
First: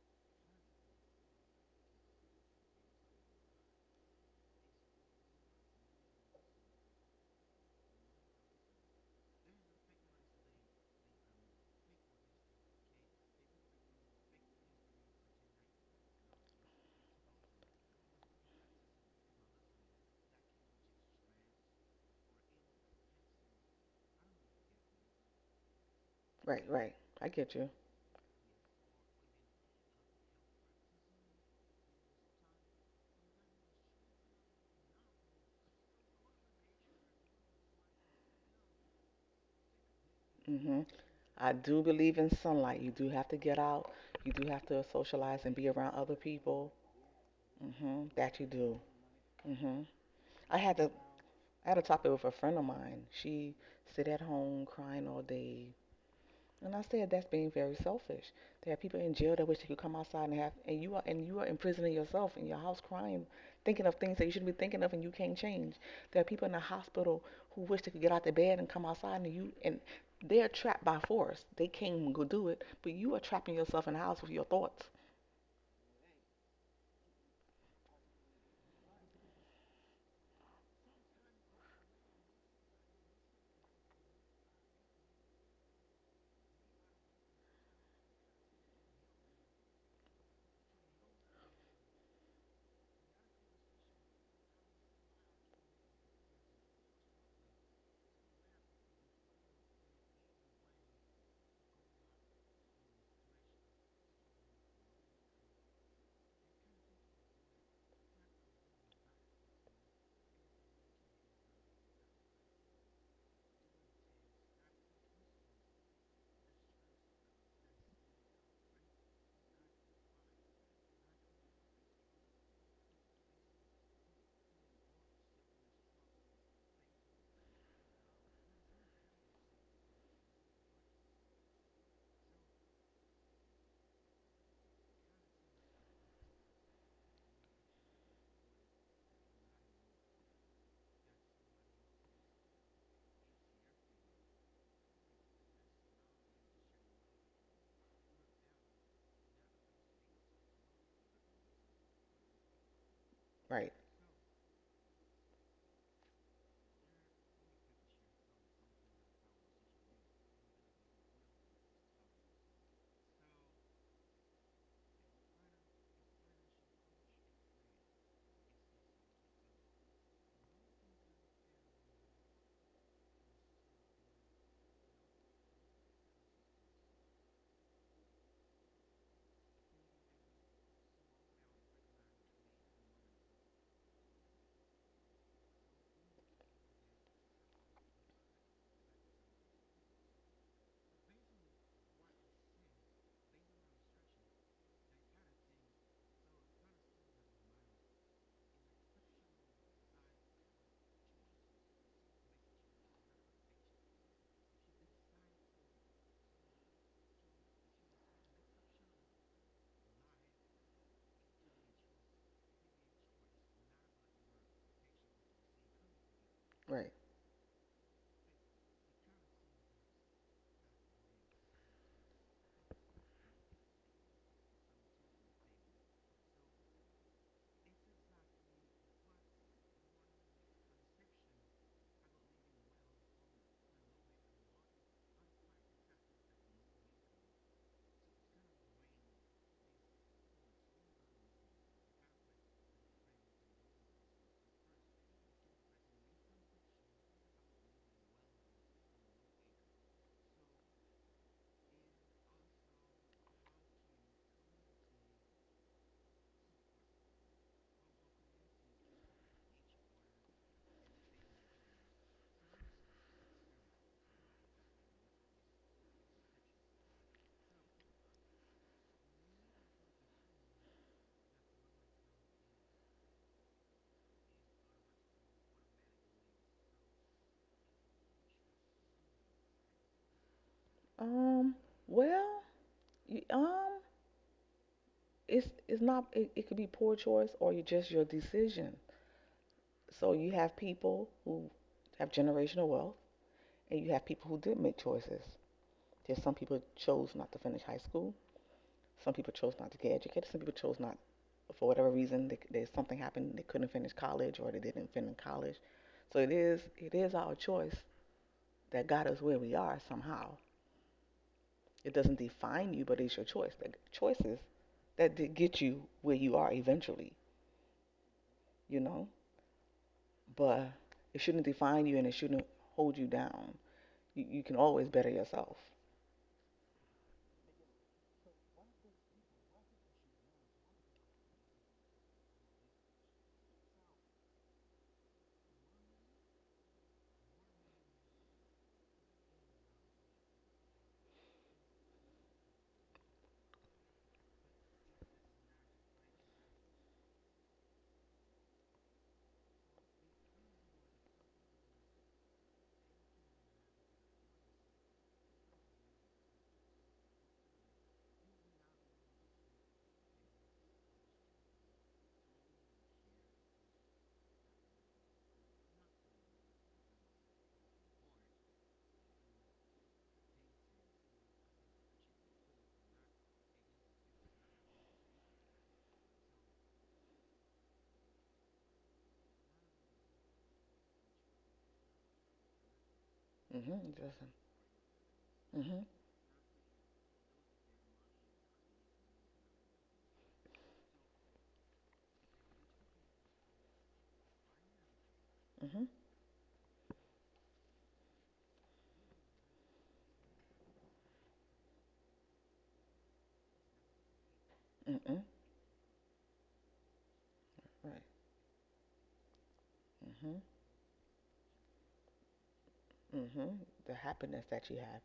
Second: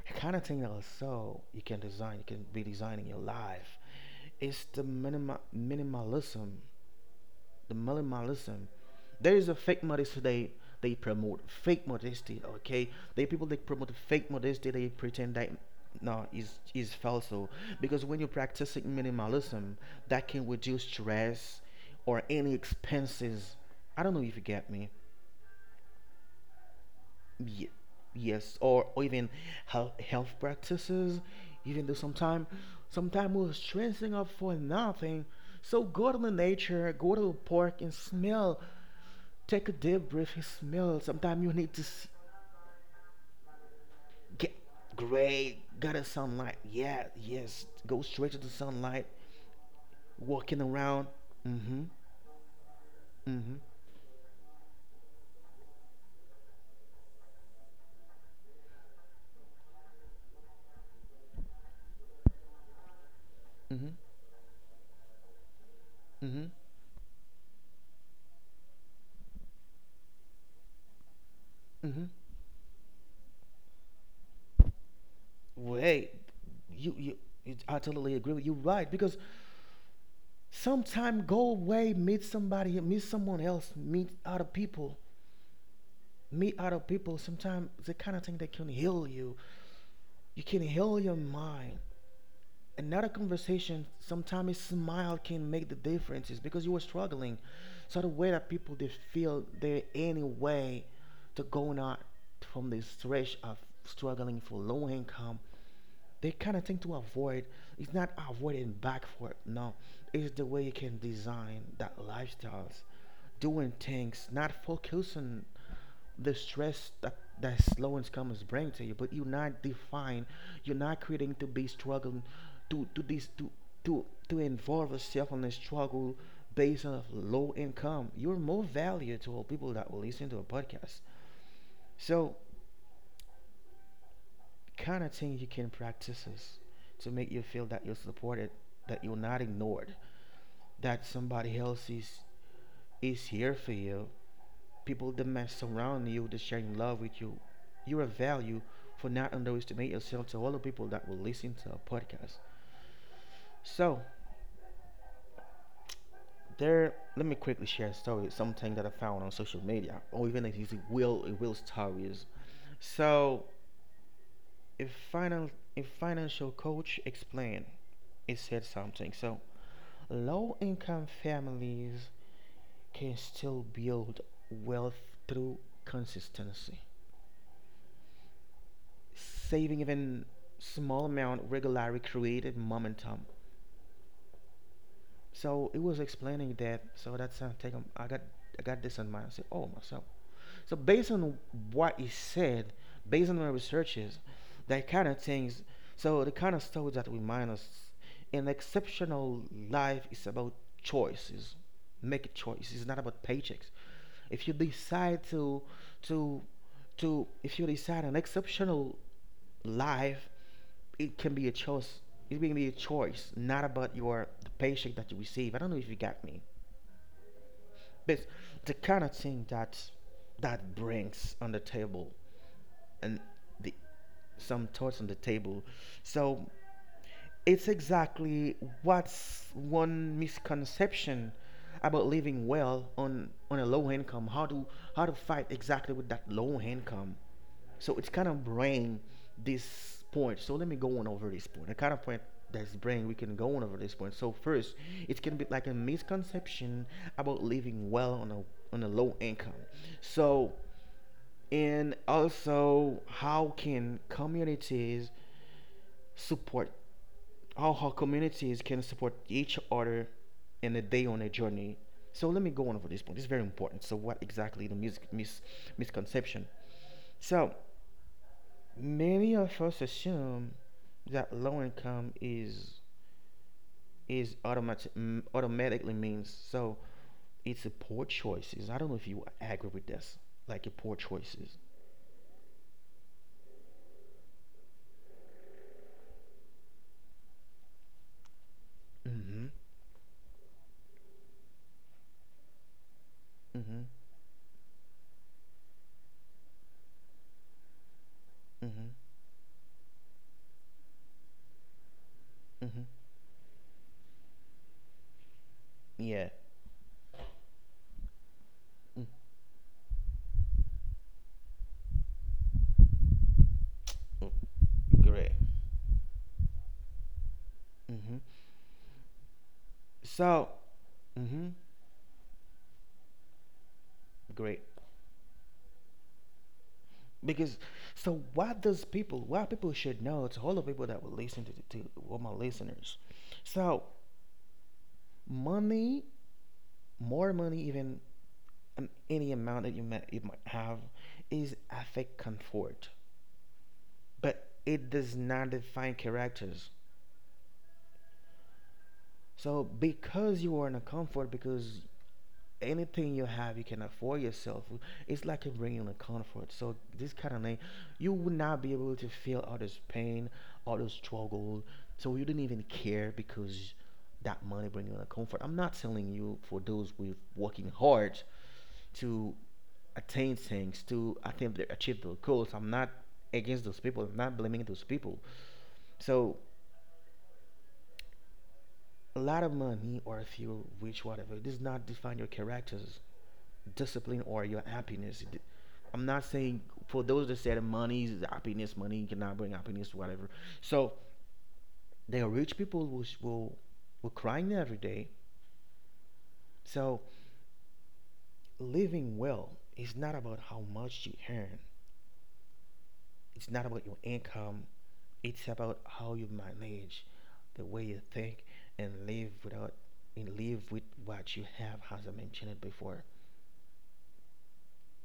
Speaker 1: the kind of thing that also you can design, you can be designing your life. It's the minimalism, the minimalism. There is a fake modesty they promote fake modesty. Okay, they people that promote fake modesty. They pretend that no is is false. Because when you're practicing minimalism, that can reduce stress or any expenses. I don't know if you get me.
Speaker 2: Right, right. I get you.
Speaker 1: Ye- yes, or even health, health practices, even though sometimes sometime we're stressing up for nothing. So go to the nature, go to the park and smell. Take a deep breath and
Speaker 2: Mhm.
Speaker 1: smell. Sometimes you
Speaker 2: I
Speaker 1: need to
Speaker 2: do believe in sunlight. You do have to get out. You do
Speaker 1: get
Speaker 2: have to socialize and
Speaker 1: great,
Speaker 2: be around
Speaker 1: got a
Speaker 2: other
Speaker 1: sunlight.
Speaker 2: people.
Speaker 1: Yeah, yes. Go
Speaker 2: Mhm.
Speaker 1: straight to
Speaker 2: That you
Speaker 1: the
Speaker 2: do.
Speaker 1: sunlight,
Speaker 2: Mhm. I
Speaker 1: walking
Speaker 2: had to
Speaker 1: around.
Speaker 2: I had a
Speaker 1: Mm-hmm,
Speaker 2: topic with a friend of mine.
Speaker 1: mm-hmm,
Speaker 2: She sit at home crying all day, and I said that's being very selfish. There are people in jail that wish they could come outside and have, and you are imprisoning yourself in your house crying, thinking
Speaker 1: mm-hmm,
Speaker 2: of things that you shouldn't be thinking of, and you can't change. There are
Speaker 1: mm-hmm,
Speaker 2: people in the hospital who wish they could get out the bed and come outside, and they're trapped by force. They can't
Speaker 1: mm-hmm.
Speaker 2: even go do it, but you are trapping yourself in the house with your thoughts.
Speaker 1: Wait, you, you, I totally agree with you, right? Because sometime go away, meet somebody, meet someone else, meet other people, meet other people. Sometimes the kind of thing that can heal you. You can heal your mind. Another conversation, sometimes a smile can make the difference. It's because you were struggling. So the way that people they feel there any way to go out from this stretch of struggling for low income, they kind of thing to avoid, it's not avoiding back for no, it's the way you can design that lifestyles doing things not focusing the stress that that slow and comes bring to you but you're not defined, you're not creating to be struggling to this to involve yourself in a struggle based on low income. You're more value to all people that will listen to a podcast. So kind of thing you can practice is to make you feel that you're supported, that you're not ignored, that somebody else is here for you. People that may surround you, that sharing love with you. You're a value for not underestimate yourself to all the people that will listen to our podcast.
Speaker 2: Right,
Speaker 1: So there, let me quickly share a story, something that I found on social media, or even if it's will stories. So a final a financial coach explained, it said something. So low income families can still build wealth through consistency. Saving even small amount regularly created momentum. So it was explaining that. So that's how I got this in mind. I said, oh myself. So based on what he said, based on my researches, that kind of things. So the kind of stories that remind us, an exceptional life is about choices. Make choices. It's not about paychecks. If you decide to to if you decide an exceptional life, it can be a choice. It can be a choice, not about your the paycheck that you receive. I don't know if you got me.
Speaker 2: right.
Speaker 1: But the kind of thing that brings on the table, and the some thoughts on the table. So it's exactly what's one misconception about living well on a low income, how to fight exactly with that low income. So it's kind of bring this point. So let me go on over this point. The kind of point that's bring we can go on over this point. So first, it can be like a misconception about living well on a low income. So and also support how communities can support each other in a day on a journey. So let me go on over this point. It's very important. So what exactly the misconception? So many of us assume that low income is automatically means, so it's a poor choices. I don't know if you agree with this, like a poor
Speaker 2: Um.
Speaker 1: choices.
Speaker 2: Well, you, it's not it, it could be poor choice or you just your decision,
Speaker 1: Mm-hmm.
Speaker 2: so you have people who have generational wealth
Speaker 1: Mm-hmm.
Speaker 2: and you have people who did make choices. There's some people chose not to finish high school,
Speaker 1: Mm-hmm.
Speaker 2: some people chose not to get educated, some people chose not, for whatever reason they, there's
Speaker 1: Mm-hmm.
Speaker 2: something happened they couldn't finish college or they didn't finish college. So
Speaker 1: Yeah.
Speaker 2: it is our choice that
Speaker 1: Mm.
Speaker 2: got us where we are somehow. It doesn't define you, but it's your choice, the
Speaker 1: Mm.
Speaker 2: choices that
Speaker 1: Great.
Speaker 2: did get you where you are eventually,
Speaker 1: Mm-hmm.
Speaker 2: you know.
Speaker 1: So,
Speaker 2: But it shouldn't
Speaker 1: mm-hmm.
Speaker 2: define you and it shouldn't hold you down. You can
Speaker 1: Great.
Speaker 2: always better yourself.
Speaker 1: Because, so what people should know, to all the people that will listen to all my listeners. So, money, more money, even any amount that you might have is affect comfort, but it does not define characters. So because you are in a comfort, because anything you have you can afford yourself, it's like you're bringing a comfort. So this kind of thing, you would not be able to feel all this pain, all this struggle. So you didn't even care because that money bring you a comfort. I'm not telling you for those with working hard to attain things, to attempt to achieve their goals. I'm not against those people. I'm not blaming those people. So a lot of money, or if you're rich, whatever, it does not define your character's
Speaker 2: Mm-hmm,
Speaker 1: discipline
Speaker 2: Justin.
Speaker 1: or your happiness.
Speaker 2: Mm-hmm,
Speaker 1: I'm not saying for those that said money is happiness, money cannot bring happiness, whatever. So there are rich people who will were crying every day.
Speaker 2: mm-hmm,
Speaker 1: So living well is not about how much you earn. It's not about your income.
Speaker 2: mm-hmm.
Speaker 1: It's about how you manage, the way you
Speaker 2: Right.
Speaker 1: think, and live without and
Speaker 2: Mm-hmm,
Speaker 1: live with what you have, as I mentioned before.
Speaker 2: mm-hmm. The happiness that you have,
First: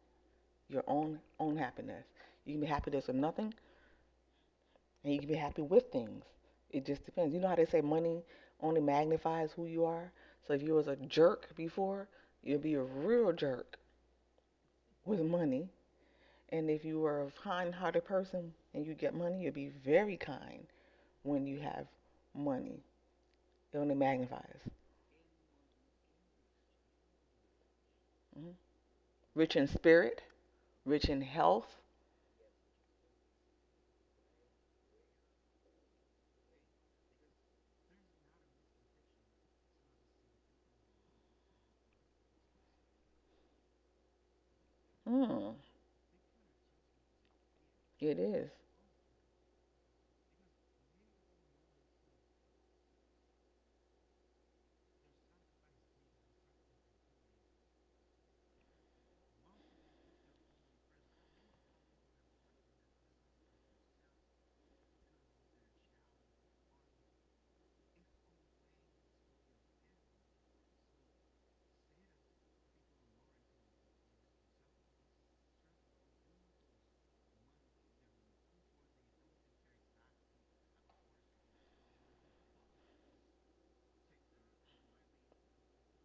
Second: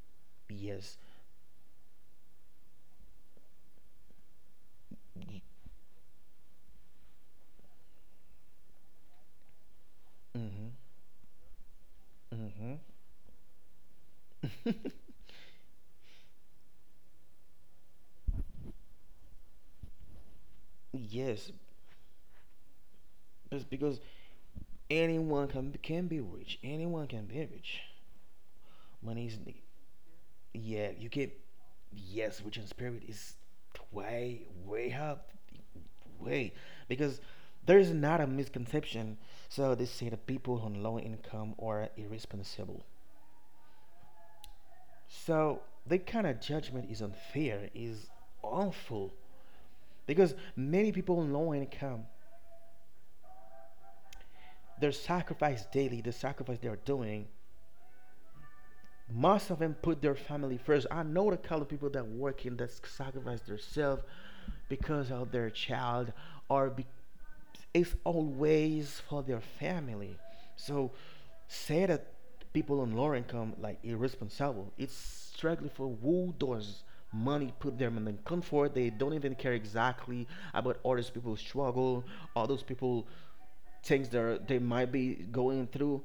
Speaker 2: your
Speaker 1: Yes.
Speaker 2: own own happiness. You can be happy with nothing, and you can be happy with things. It just depends. You know how they say money only magnifies who you are. So if
Speaker 1: Mm-hmm.
Speaker 2: you was a jerk before, you'll be
Speaker 1: Mm-hmm.
Speaker 2: a real jerk with money. And if you were a kind-hearted person and you get money, you'll be very kind. When
Speaker 1: Yes,
Speaker 2: you have money.
Speaker 1: it's
Speaker 2: It only
Speaker 1: because
Speaker 2: magnifies.
Speaker 1: anyone can be rich, anyone can be rich.
Speaker 2: Mhm.
Speaker 1: Money is,
Speaker 2: Rich in spirit,
Speaker 1: yeah
Speaker 2: rich
Speaker 1: you
Speaker 2: in
Speaker 1: can,
Speaker 2: health.
Speaker 1: yes, rich in spirit is way up, way, because there is not a misconception. So they say that people on low income are irresponsible.
Speaker 2: Mm,
Speaker 1: So that kind of judgment is unfair, is
Speaker 2: it is.
Speaker 1: awful. Because many people in low income, their sacrifice daily, the sacrifice they are doing, most of them put their family first. I know the kind of people that work in that sacrifice themselves because of their child, or be- it's always for their family. So say that people on lower income like irresponsible. It's struggling for who does money put them in the comfort. They don't even care exactly about all those people struggle, all those people things that they might be going through.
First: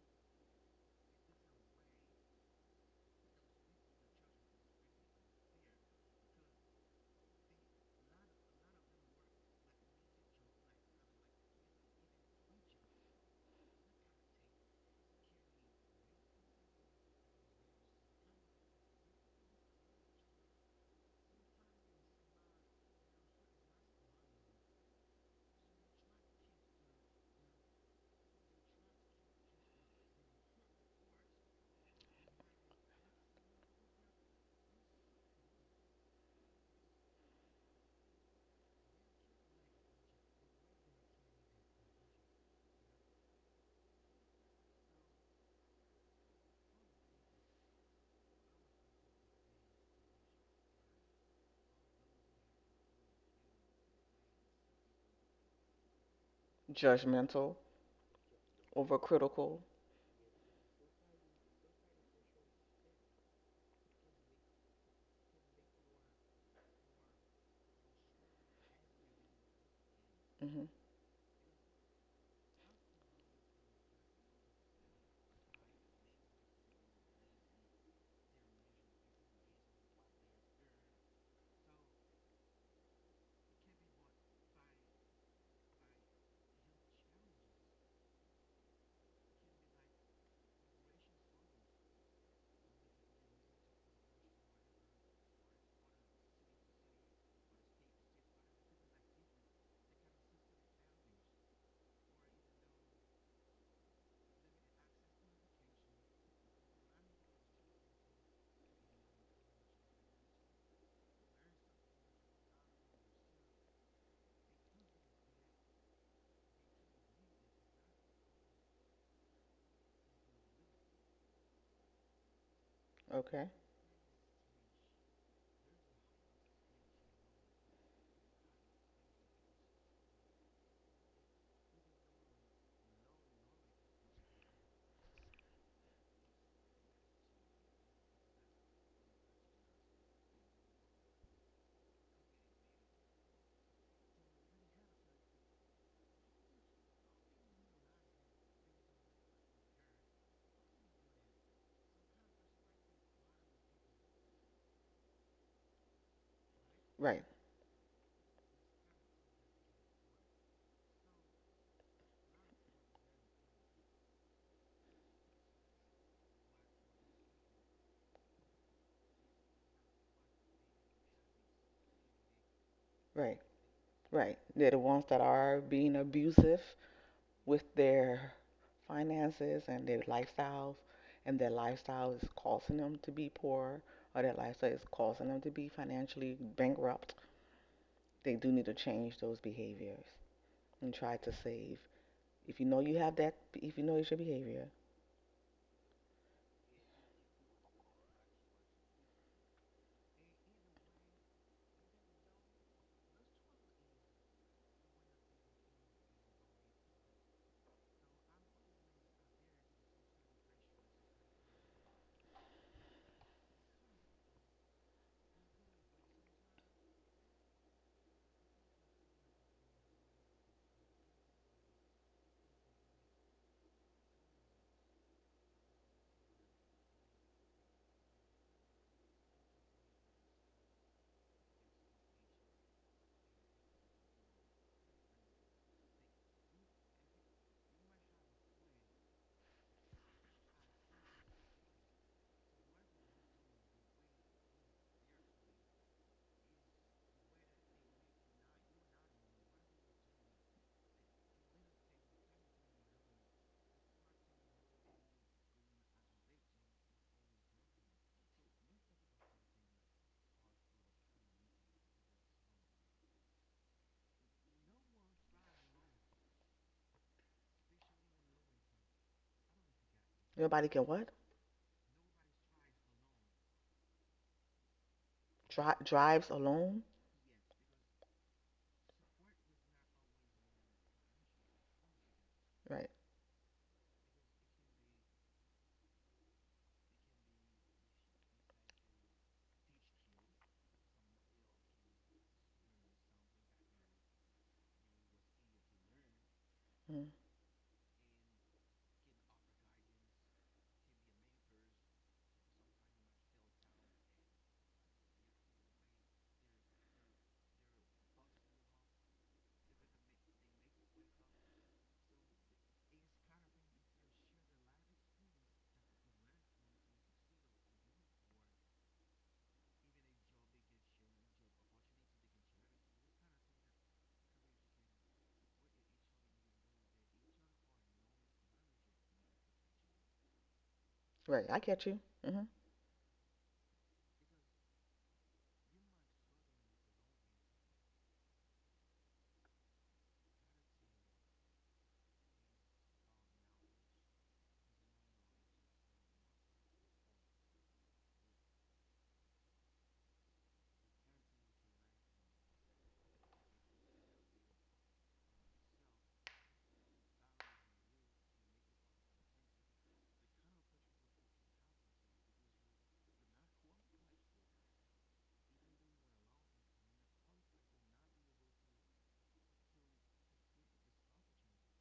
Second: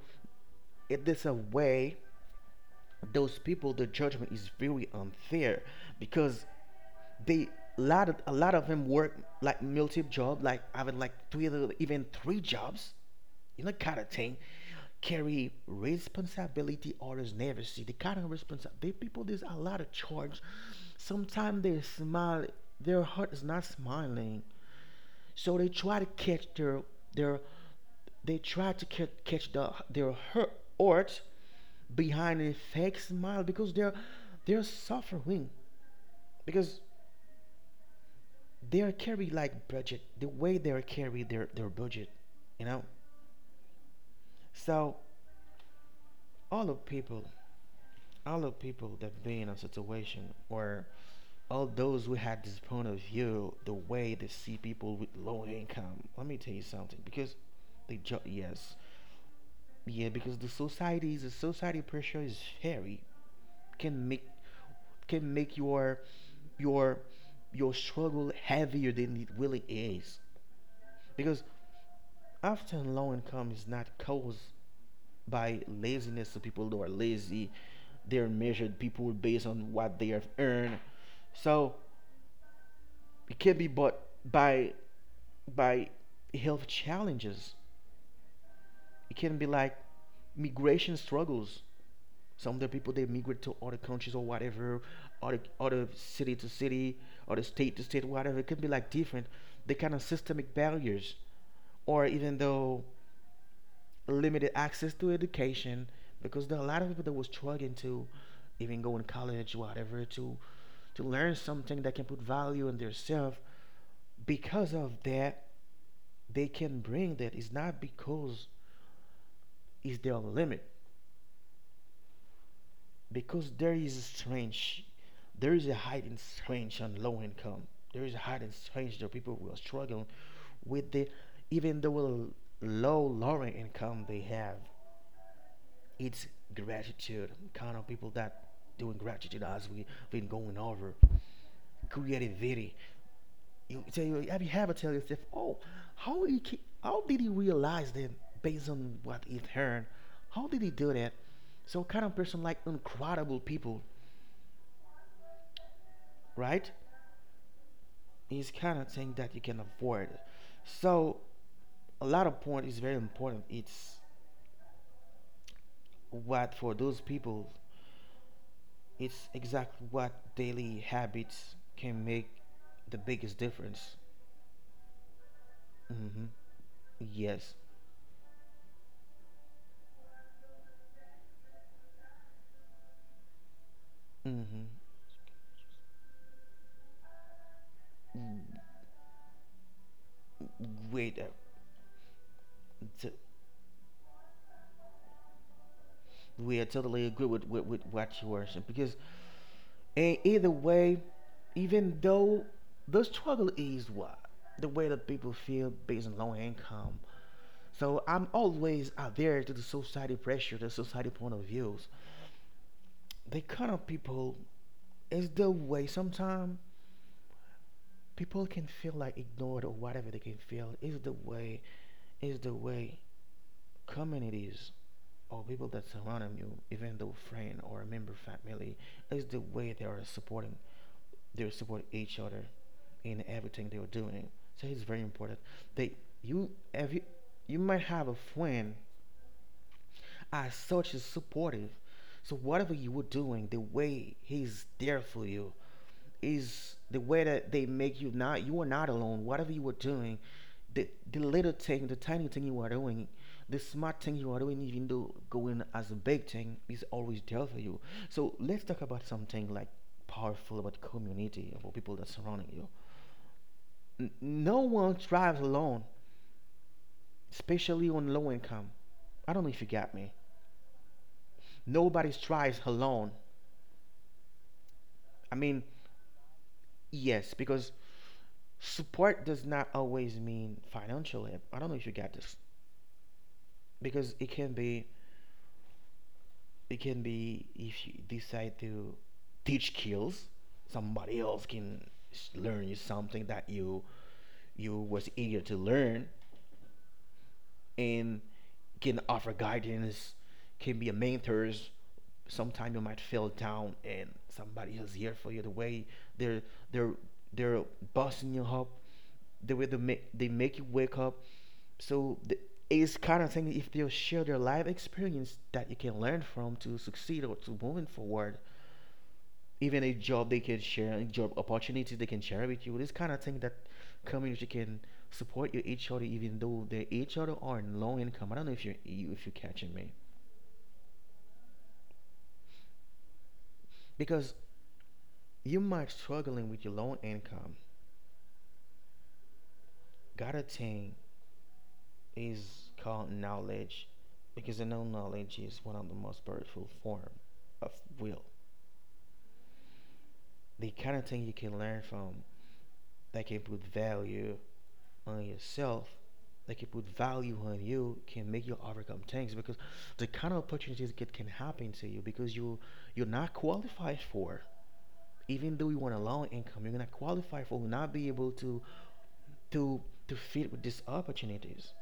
Speaker 1: It is a way those people the judgment is very unfair, because they, a lot of them work like multiple job, like having like three, even three jobs, you know, kind of thing, carry responsibility others never see. The kind of responsibility people there's a lot of charge. Sometimes they smile, their heart is not smiling, so their they try to catch their hurt heart behind a fake smile, because they're suffering, because they're carry their budget, you know. So all of people all the people that been in a situation where all those who had this point of view, the way they see people with low income, let me tell you something, because
Speaker 2: Judgmental,
Speaker 1: yes,
Speaker 2: overcritical.
Speaker 1: yeah, because the society pressure is very, can make, can make your your struggle heavier than it really is,
Speaker 2: Hmm.
Speaker 1: because often low income is not caused by laziness of people who are lazy, they're measured people based on what they have earned. So it can be bought by by health challenges. It can be like migration struggles. Some of the people they migrate to other countries or whatever, other city to city, other state to state, whatever. It can be like different. The kind of systemic barriers, or even though limited access to education, because there are a lot of people that was struggling to even go in college, whatever, to learn something that can put value in their self. Because of that, they can bring, that is not because it's their limit,
Speaker 2: Okay.
Speaker 1: because there is a strange, there is a hidden strange on low income. There is a hidden strange that people who are struggling with the, even though low lower income they have. It's gratitude, kind of people that doing gratitude as we been going over. Creativity. You tell, you have, you ever tell yourself, oh, how did he realize that based on what he heard, how did he do that? So kind of person like incredible people, right?
Speaker 2: Right,
Speaker 1: Is kind of thing that you can avoid. So a lot of point is very important. It's what for those people, it's exactly what daily habits can make the
Speaker 2: right,
Speaker 1: biggest difference.
Speaker 2: right. They're the ones that are being
Speaker 1: Hmm.
Speaker 2: abusive
Speaker 1: Yes.
Speaker 2: with their finances and their lifestyles, and their lifestyle is causing them to be poor, or their
Speaker 1: Hmm.
Speaker 2: lifestyle is causing them to be financially bankrupt. They do need to change those behaviors and
Speaker 1: Wait,
Speaker 2: try to save. If you know you
Speaker 1: t-
Speaker 2: have that, if you know it's your behavior,
Speaker 1: we are totally agree with, with what you were saying, because in either way, even though, the struggle is what the way that people feel based on low income. So I'm always out there to the society pressure, the society point of views, the kind of people, is the way sometimes people can feel like ignored or whatever they can feel, is the way communities or people that surround you, even though friend or a member family, is the way they are supporting, they would support each other in everything they were doing. So it's very important. They, you have, you might have a friend as such is supportive. So whatever you were doing, the way he's there for you is the way that they make you, not, you are not alone. Whatever you were doing, the little thing, the tiny thing you are doing, the smart thing you are doing, even though going as a big thing, is always there for you. So let's talk about something like powerful about community, about people that surrounding you. No one thrives alone, especially on low income. I don't know if you got me.
Speaker 2: nobody can what?
Speaker 1: Nobody thrives alone. I mean,
Speaker 2: Drives alone?
Speaker 1: yes, because support does not always mean financial help. I don't know if you got this,
Speaker 2: Right.
Speaker 1: because it can be, it can be if you decide to teach skills, somebody else can learn you something that you was eager to learn,
Speaker 2: Mm.
Speaker 1: and can offer guidance, can be a mentor. Sometimes you might feel down and somebody is here for you, the way they're they're they're busting you up, the way they make you wake up. So the, it's kind of thing if they share their life experience that you can learn from to succeed or to moving forward. Even a job, they can share a job opportunity they can share with you, this kind of thing that community can support you each other, even though they each other are in low income. I don't know if you, if you're catching me,
Speaker 2: Right. I catch you. Hmm.
Speaker 1: because you might struggling with your low income. Got a thing is called knowledge, because I know knowledge is one of the most powerful form of will. The kind of thing you can learn from that can put value on yourself, that can put value on you, can make you overcome things, because the kind of opportunities that can happen to you because you you're not qualified for. Even though you want a low income, you're not qualified for, will not be able to to to fit with these opportunities.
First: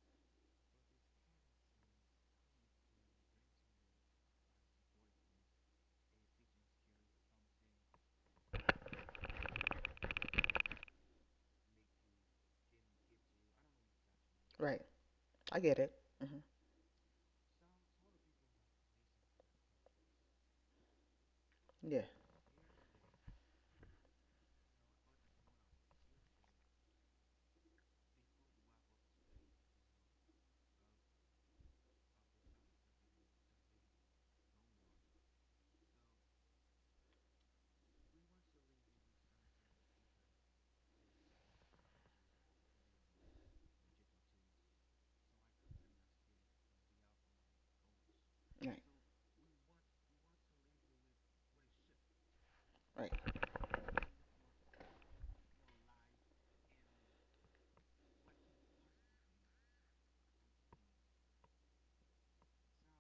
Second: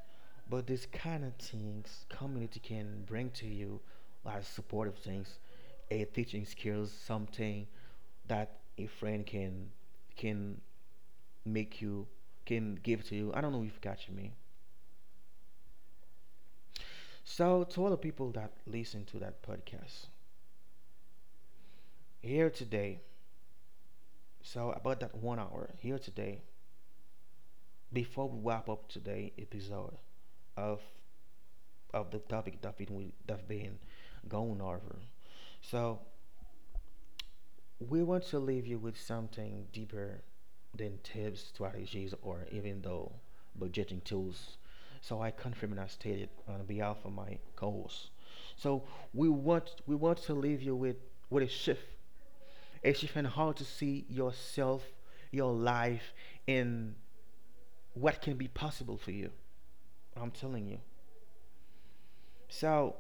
Speaker 1: But these kind of things community can bring to you as supportive things, a teaching skills, something that a friend can make you, can give to you. I don't know if you catch me.
Speaker 2: Right. I get it. Hmm.
Speaker 1: So to all the people that listen to that podcast
Speaker 2: Yeah.
Speaker 1: here today, so about that 1 hour here today, before we wrap up today episode of of the topic that we that been going over. So we want to leave you with something deeper than tips, strategies, or even though budgeting tools. So I confirm and I state it on behalf of my co-host.
Speaker 2: Right.
Speaker 1: So we want to leave you with with a shift, a shift
Speaker 2: Right.
Speaker 1: in how to see yourself, your life, and what can be possible for you. I'm telling you. So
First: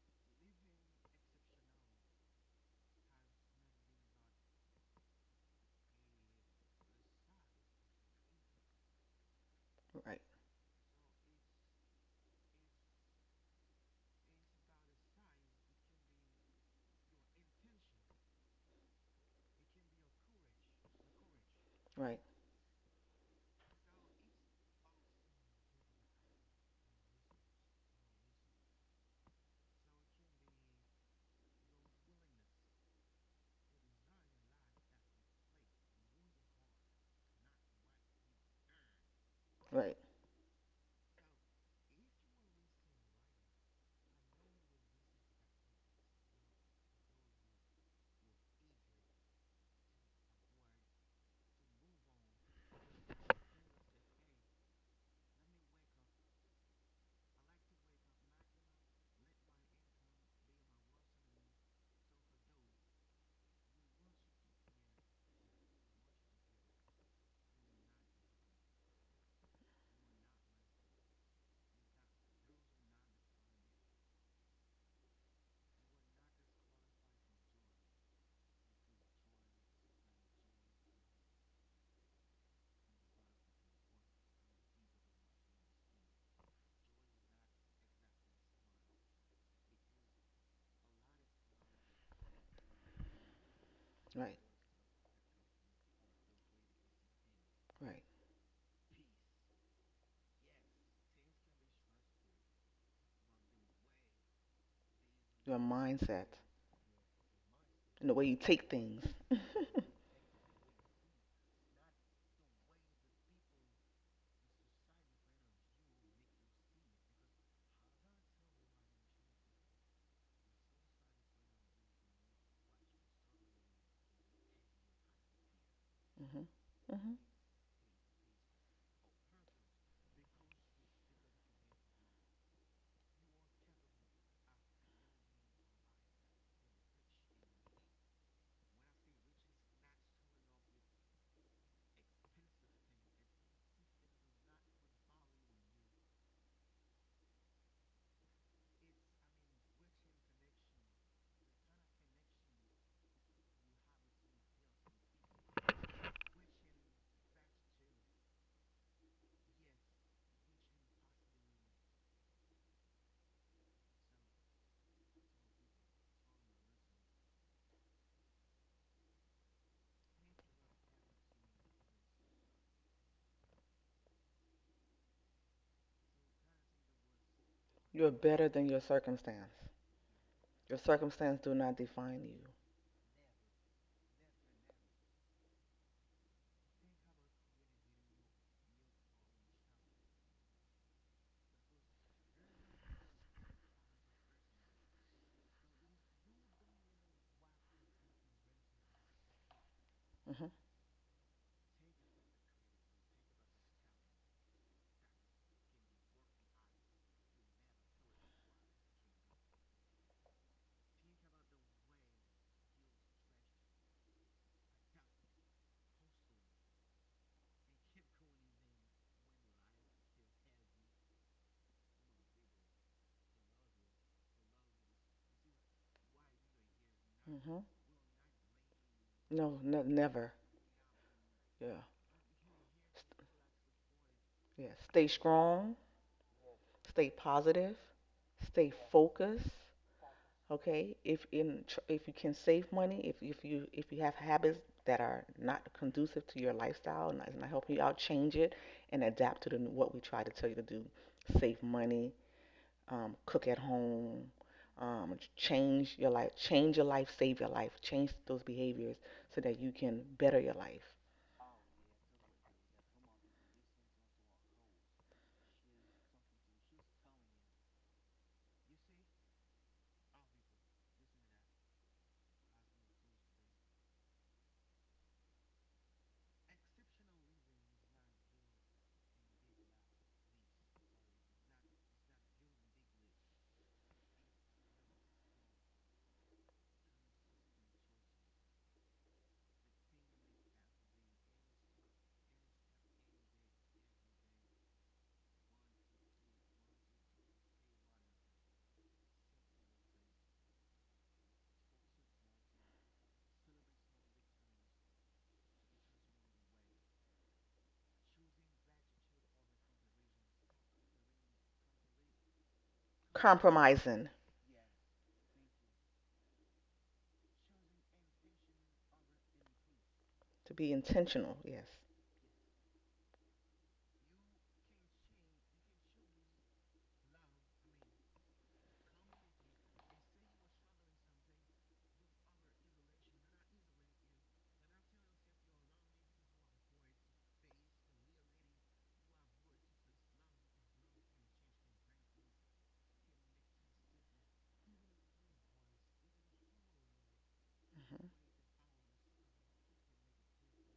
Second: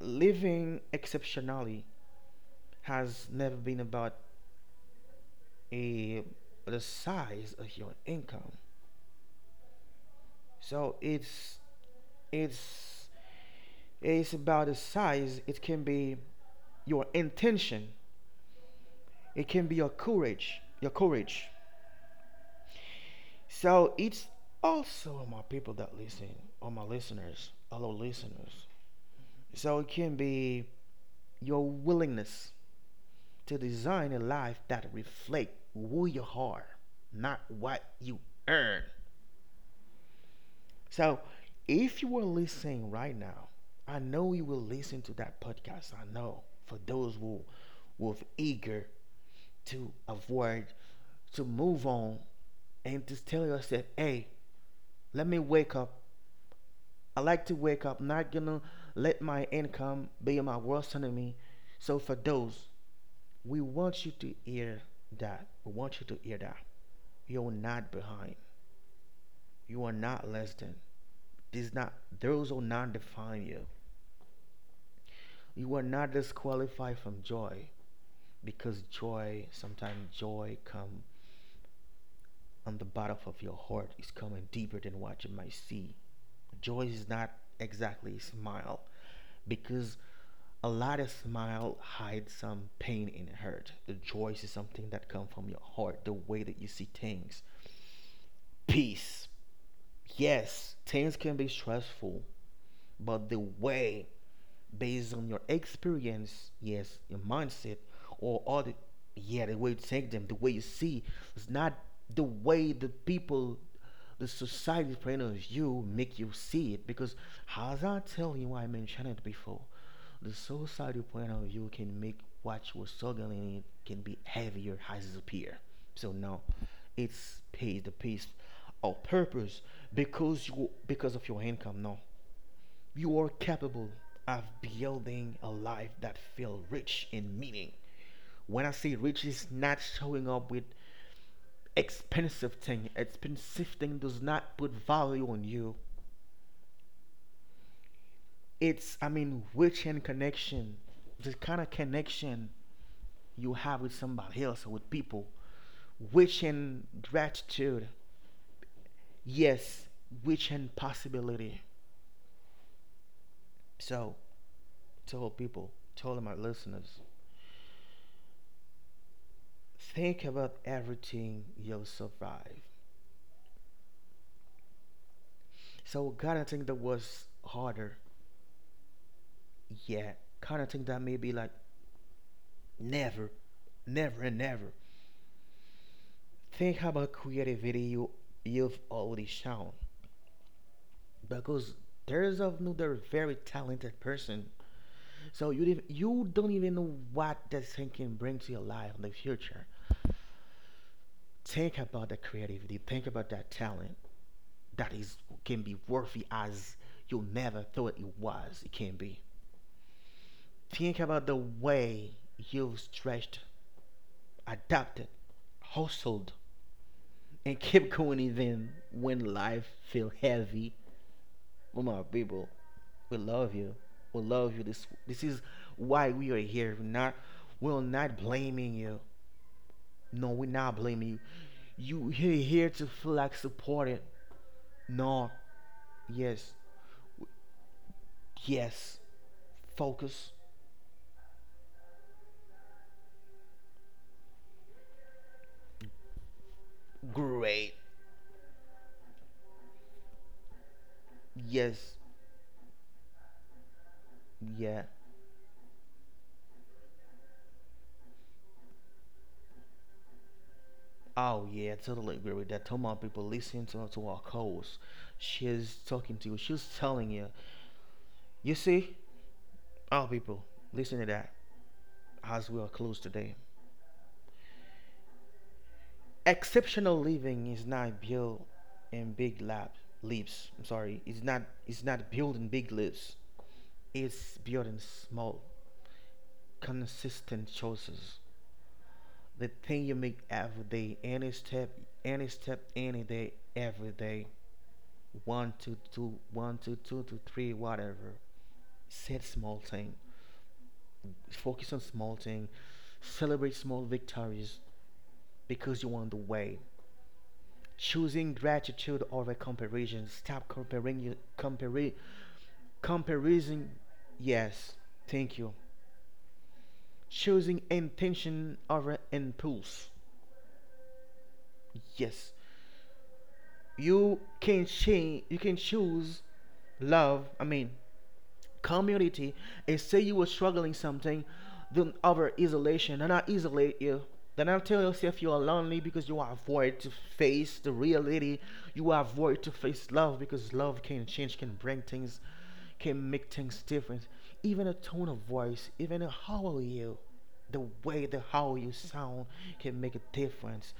Speaker 1: living exceptionally has never been about a the size of your income.
Speaker 2: Right.
Speaker 1: So it's it's about the size. It can be your intention. It can be your courage. Your courage.
Speaker 2: Right.
Speaker 1: So it's also my people that listen, all my listeners, hello listeners. So it can be your willingness to design a life that reflects who you are, not what you earn.
Speaker 2: Right.
Speaker 1: So if you are listening right now, I know you will listen to that podcast. I know for those who was eager to avoid, to move on, and to tell yourself, hey, let me wake up. I like to wake up, I'm not gonna let my income be my worst enemy. So for those, we want you to hear that. We want you to hear that. You're not behind. You are not less than. This not those will not define you. You are not disqualified from joy because joy sometimes joy come on the bottom of your heart is coming deeper than what you might see. Joy is not exactly smile because a lot of smile hides some pain and hurt. The joy
Speaker 2: Right.
Speaker 1: is something that comes from your heart, the way that you see things.
Speaker 2: Right.
Speaker 1: Peace. Yes, things can be stressful, but the way based on your
Speaker 2: Your mindset
Speaker 1: experience, yes, your mindset
Speaker 2: and the way you
Speaker 1: or
Speaker 2: take
Speaker 1: other
Speaker 2: things. hmm.
Speaker 1: yeah, the way you take them, the way you see it's not the way the people the society friend you make you see it because as I tell you I mentioned it before. The suicidal point of view can make what you're struggling in can be heavier as it appear. So now,
Speaker 2: Hmm.
Speaker 1: it's pays the piece of purpose because you because of your income. No, you are capable of building a life that feel rich in meaning. When I say rich, is not showing up with expensive thing. Expensive thing does not put value on you. It's I mean rich in connection, the kind of connection you have with somebody else or with people, which in gratitude, yes, which in possibility. So tell people, tell my listeners, think about everything you'll survive. So kind of think that was harder,
Speaker 2: You're better than your circumstance.
Speaker 1: yeah. Kind of
Speaker 2: Your
Speaker 1: think that maybe
Speaker 2: circumstance
Speaker 1: like
Speaker 2: do not define you.
Speaker 1: never, never, and never. Think about creativity you've already shown because there's of another very talented person. So you did, you don't even know what that thinking brings to your life in the future.
Speaker 2: Hmm.
Speaker 1: Think about that creativity. Think about that talent that is can be worthy as you never thought it was. It can be. Think about the way you've stretched, adapted, hustled, and kept going even when life feel heavy. Oh my people, we love you. We love you. This is why we are here. We're not
Speaker 2: Hmm.
Speaker 1: we're not blaming you.
Speaker 2: No,
Speaker 1: No,
Speaker 2: never.
Speaker 1: we're not blaming you.
Speaker 2: Yeah.
Speaker 1: You he- here to feel
Speaker 2: St-
Speaker 1: like supported?
Speaker 2: yeah. Stay
Speaker 1: No.
Speaker 2: strong,
Speaker 1: Yes.
Speaker 2: stay positive, stay
Speaker 1: Yes.
Speaker 2: focused.
Speaker 1: Focus.
Speaker 2: Okay, if you can save money, if you have habits that are not conducive to your lifestyle and I not
Speaker 1: Great.
Speaker 2: you out, change it and adapt to the, what we try to tell you to do. Save
Speaker 1: Yes.
Speaker 2: money, cook at home,
Speaker 1: Yeah.
Speaker 2: change your life, save your life, change those behaviors so that you can better your life.
Speaker 1: Oh yeah, totally agree with that. Tell my people listen to our calls. She's talking to you. She's telling you. You see, our people listen to that as we are close today. Exceptional living is not built in big lab leaps. I'm sorry. It's not. It's not built in big leaps. It's built in small consistent choices. The thing you make every day, any step, any step, any day, every day. One to two to three, whatever. Set small thing. Focus on small thing. Celebrate small victories because you're on the way. Choosing gratitude over comparison. Stop comparing you compare comparison.
Speaker 2: Compromising
Speaker 1: Yes, thank you. Choosing intention over impulse.
Speaker 2: to be intentional, yes.
Speaker 1: Yes, you can change you can choose love I mean community and say you were struggling something then over isolation and not isolate you then I'll tell yourself you are lonely because you avoid to face the reality. You avoid to face love because love can change, can bring things, can make things different. Even a tone of voice, even a how are you, the way
Speaker 2: Mm-hmm.
Speaker 1: the how you sound can make a difference.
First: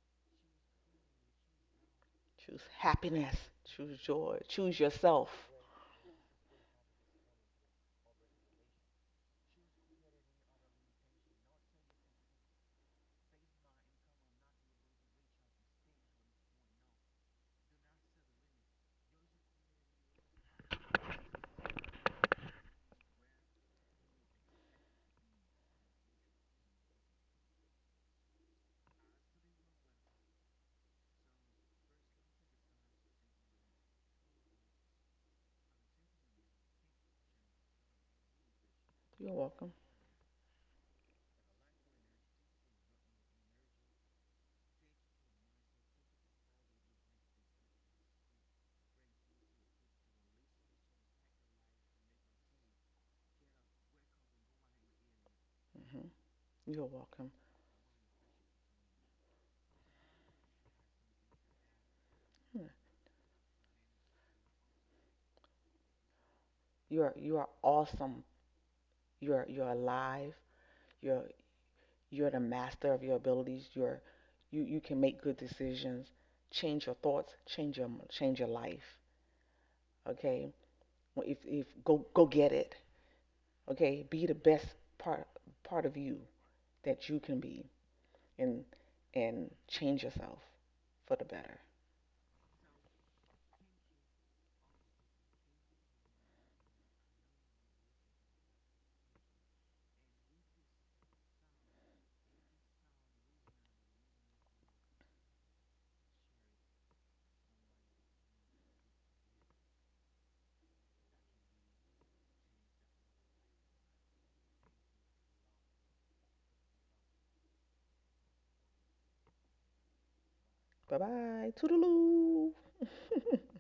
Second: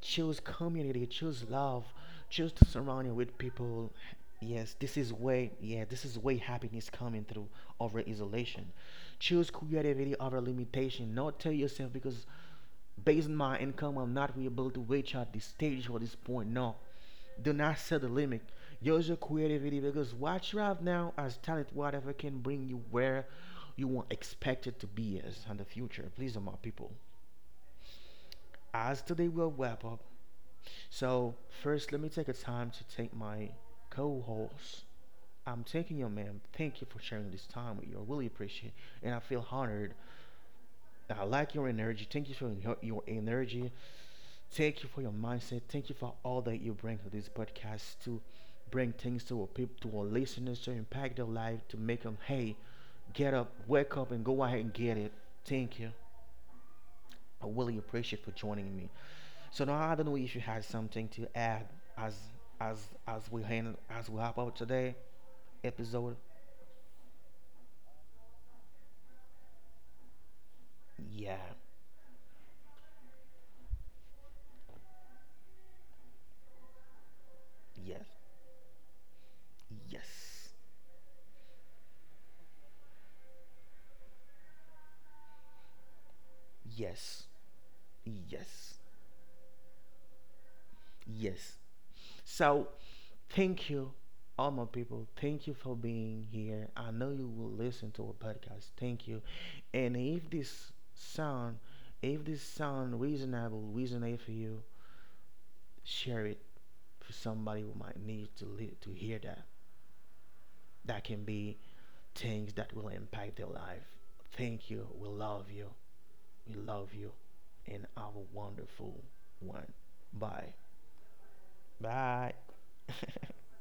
Speaker 1: Choose community, choose love, choose
Speaker 2: Choose
Speaker 1: to surround you with
Speaker 2: happiness.
Speaker 1: people.
Speaker 2: Choose joy.
Speaker 1: Yes,
Speaker 2: Choose
Speaker 1: this is
Speaker 2: yourself.
Speaker 1: way yeah, this is way happiness coming through over isolation. Choose creativity over limitation. Not tell yourself because based on my income I'm not really able to reach at this stage or this point. No. Do not set the limit. Use your creativity because what you have now as talent, whatever can bring you where you want expected to be as in the future. Please, my people. As today will wrap up, so, first, let me take a time to thank my co host. I'm thanking you, ma'am. Thank you for sharing this time with you. I really appreciate it. And I
Speaker 2: You're
Speaker 1: feel
Speaker 2: welcome.
Speaker 1: honored. I like your energy. Thank you for your energy. Thank you for your mindset. Thank you for all that you bring to this podcast to bring things to our people, to our listeners, to impact their life, to make them, hey, get up, wake up, and go ahead and get it. Thank you.
Speaker 2: Hmm. You're welcome.
Speaker 1: I really appreciate for joining me. So now I don't know if you had something to add as
Speaker 2: Hmm.
Speaker 1: as as we hand as we wrap up today episode.
Speaker 2: You're awesome. You're alive. You're
Speaker 1: Yeah,
Speaker 2: you're the master of your abilities. You're you you can make good decisions. Change your thoughts.
Speaker 1: yes,
Speaker 2: Change your life. Okay.
Speaker 1: yes,
Speaker 2: Well, if go go get it. Okay. Be the best part part of you that you
Speaker 1: yes,
Speaker 2: can be, and
Speaker 1: yes,
Speaker 2: and change yourself for the
Speaker 1: yes.
Speaker 2: better.
Speaker 1: So thank you, all my people. Thank you for being here. I know you will listen to a podcast. Thank you. And if this sound reasonable, reasonable for you, share it for somebody who might need to li- to hear that. That can be things that will impact their life. Thank you. We love you. We love you. And have a wonderful one. Bye.
Speaker 2: Bye bye.
Speaker 1: Bye.
Speaker 2: Toodaloo.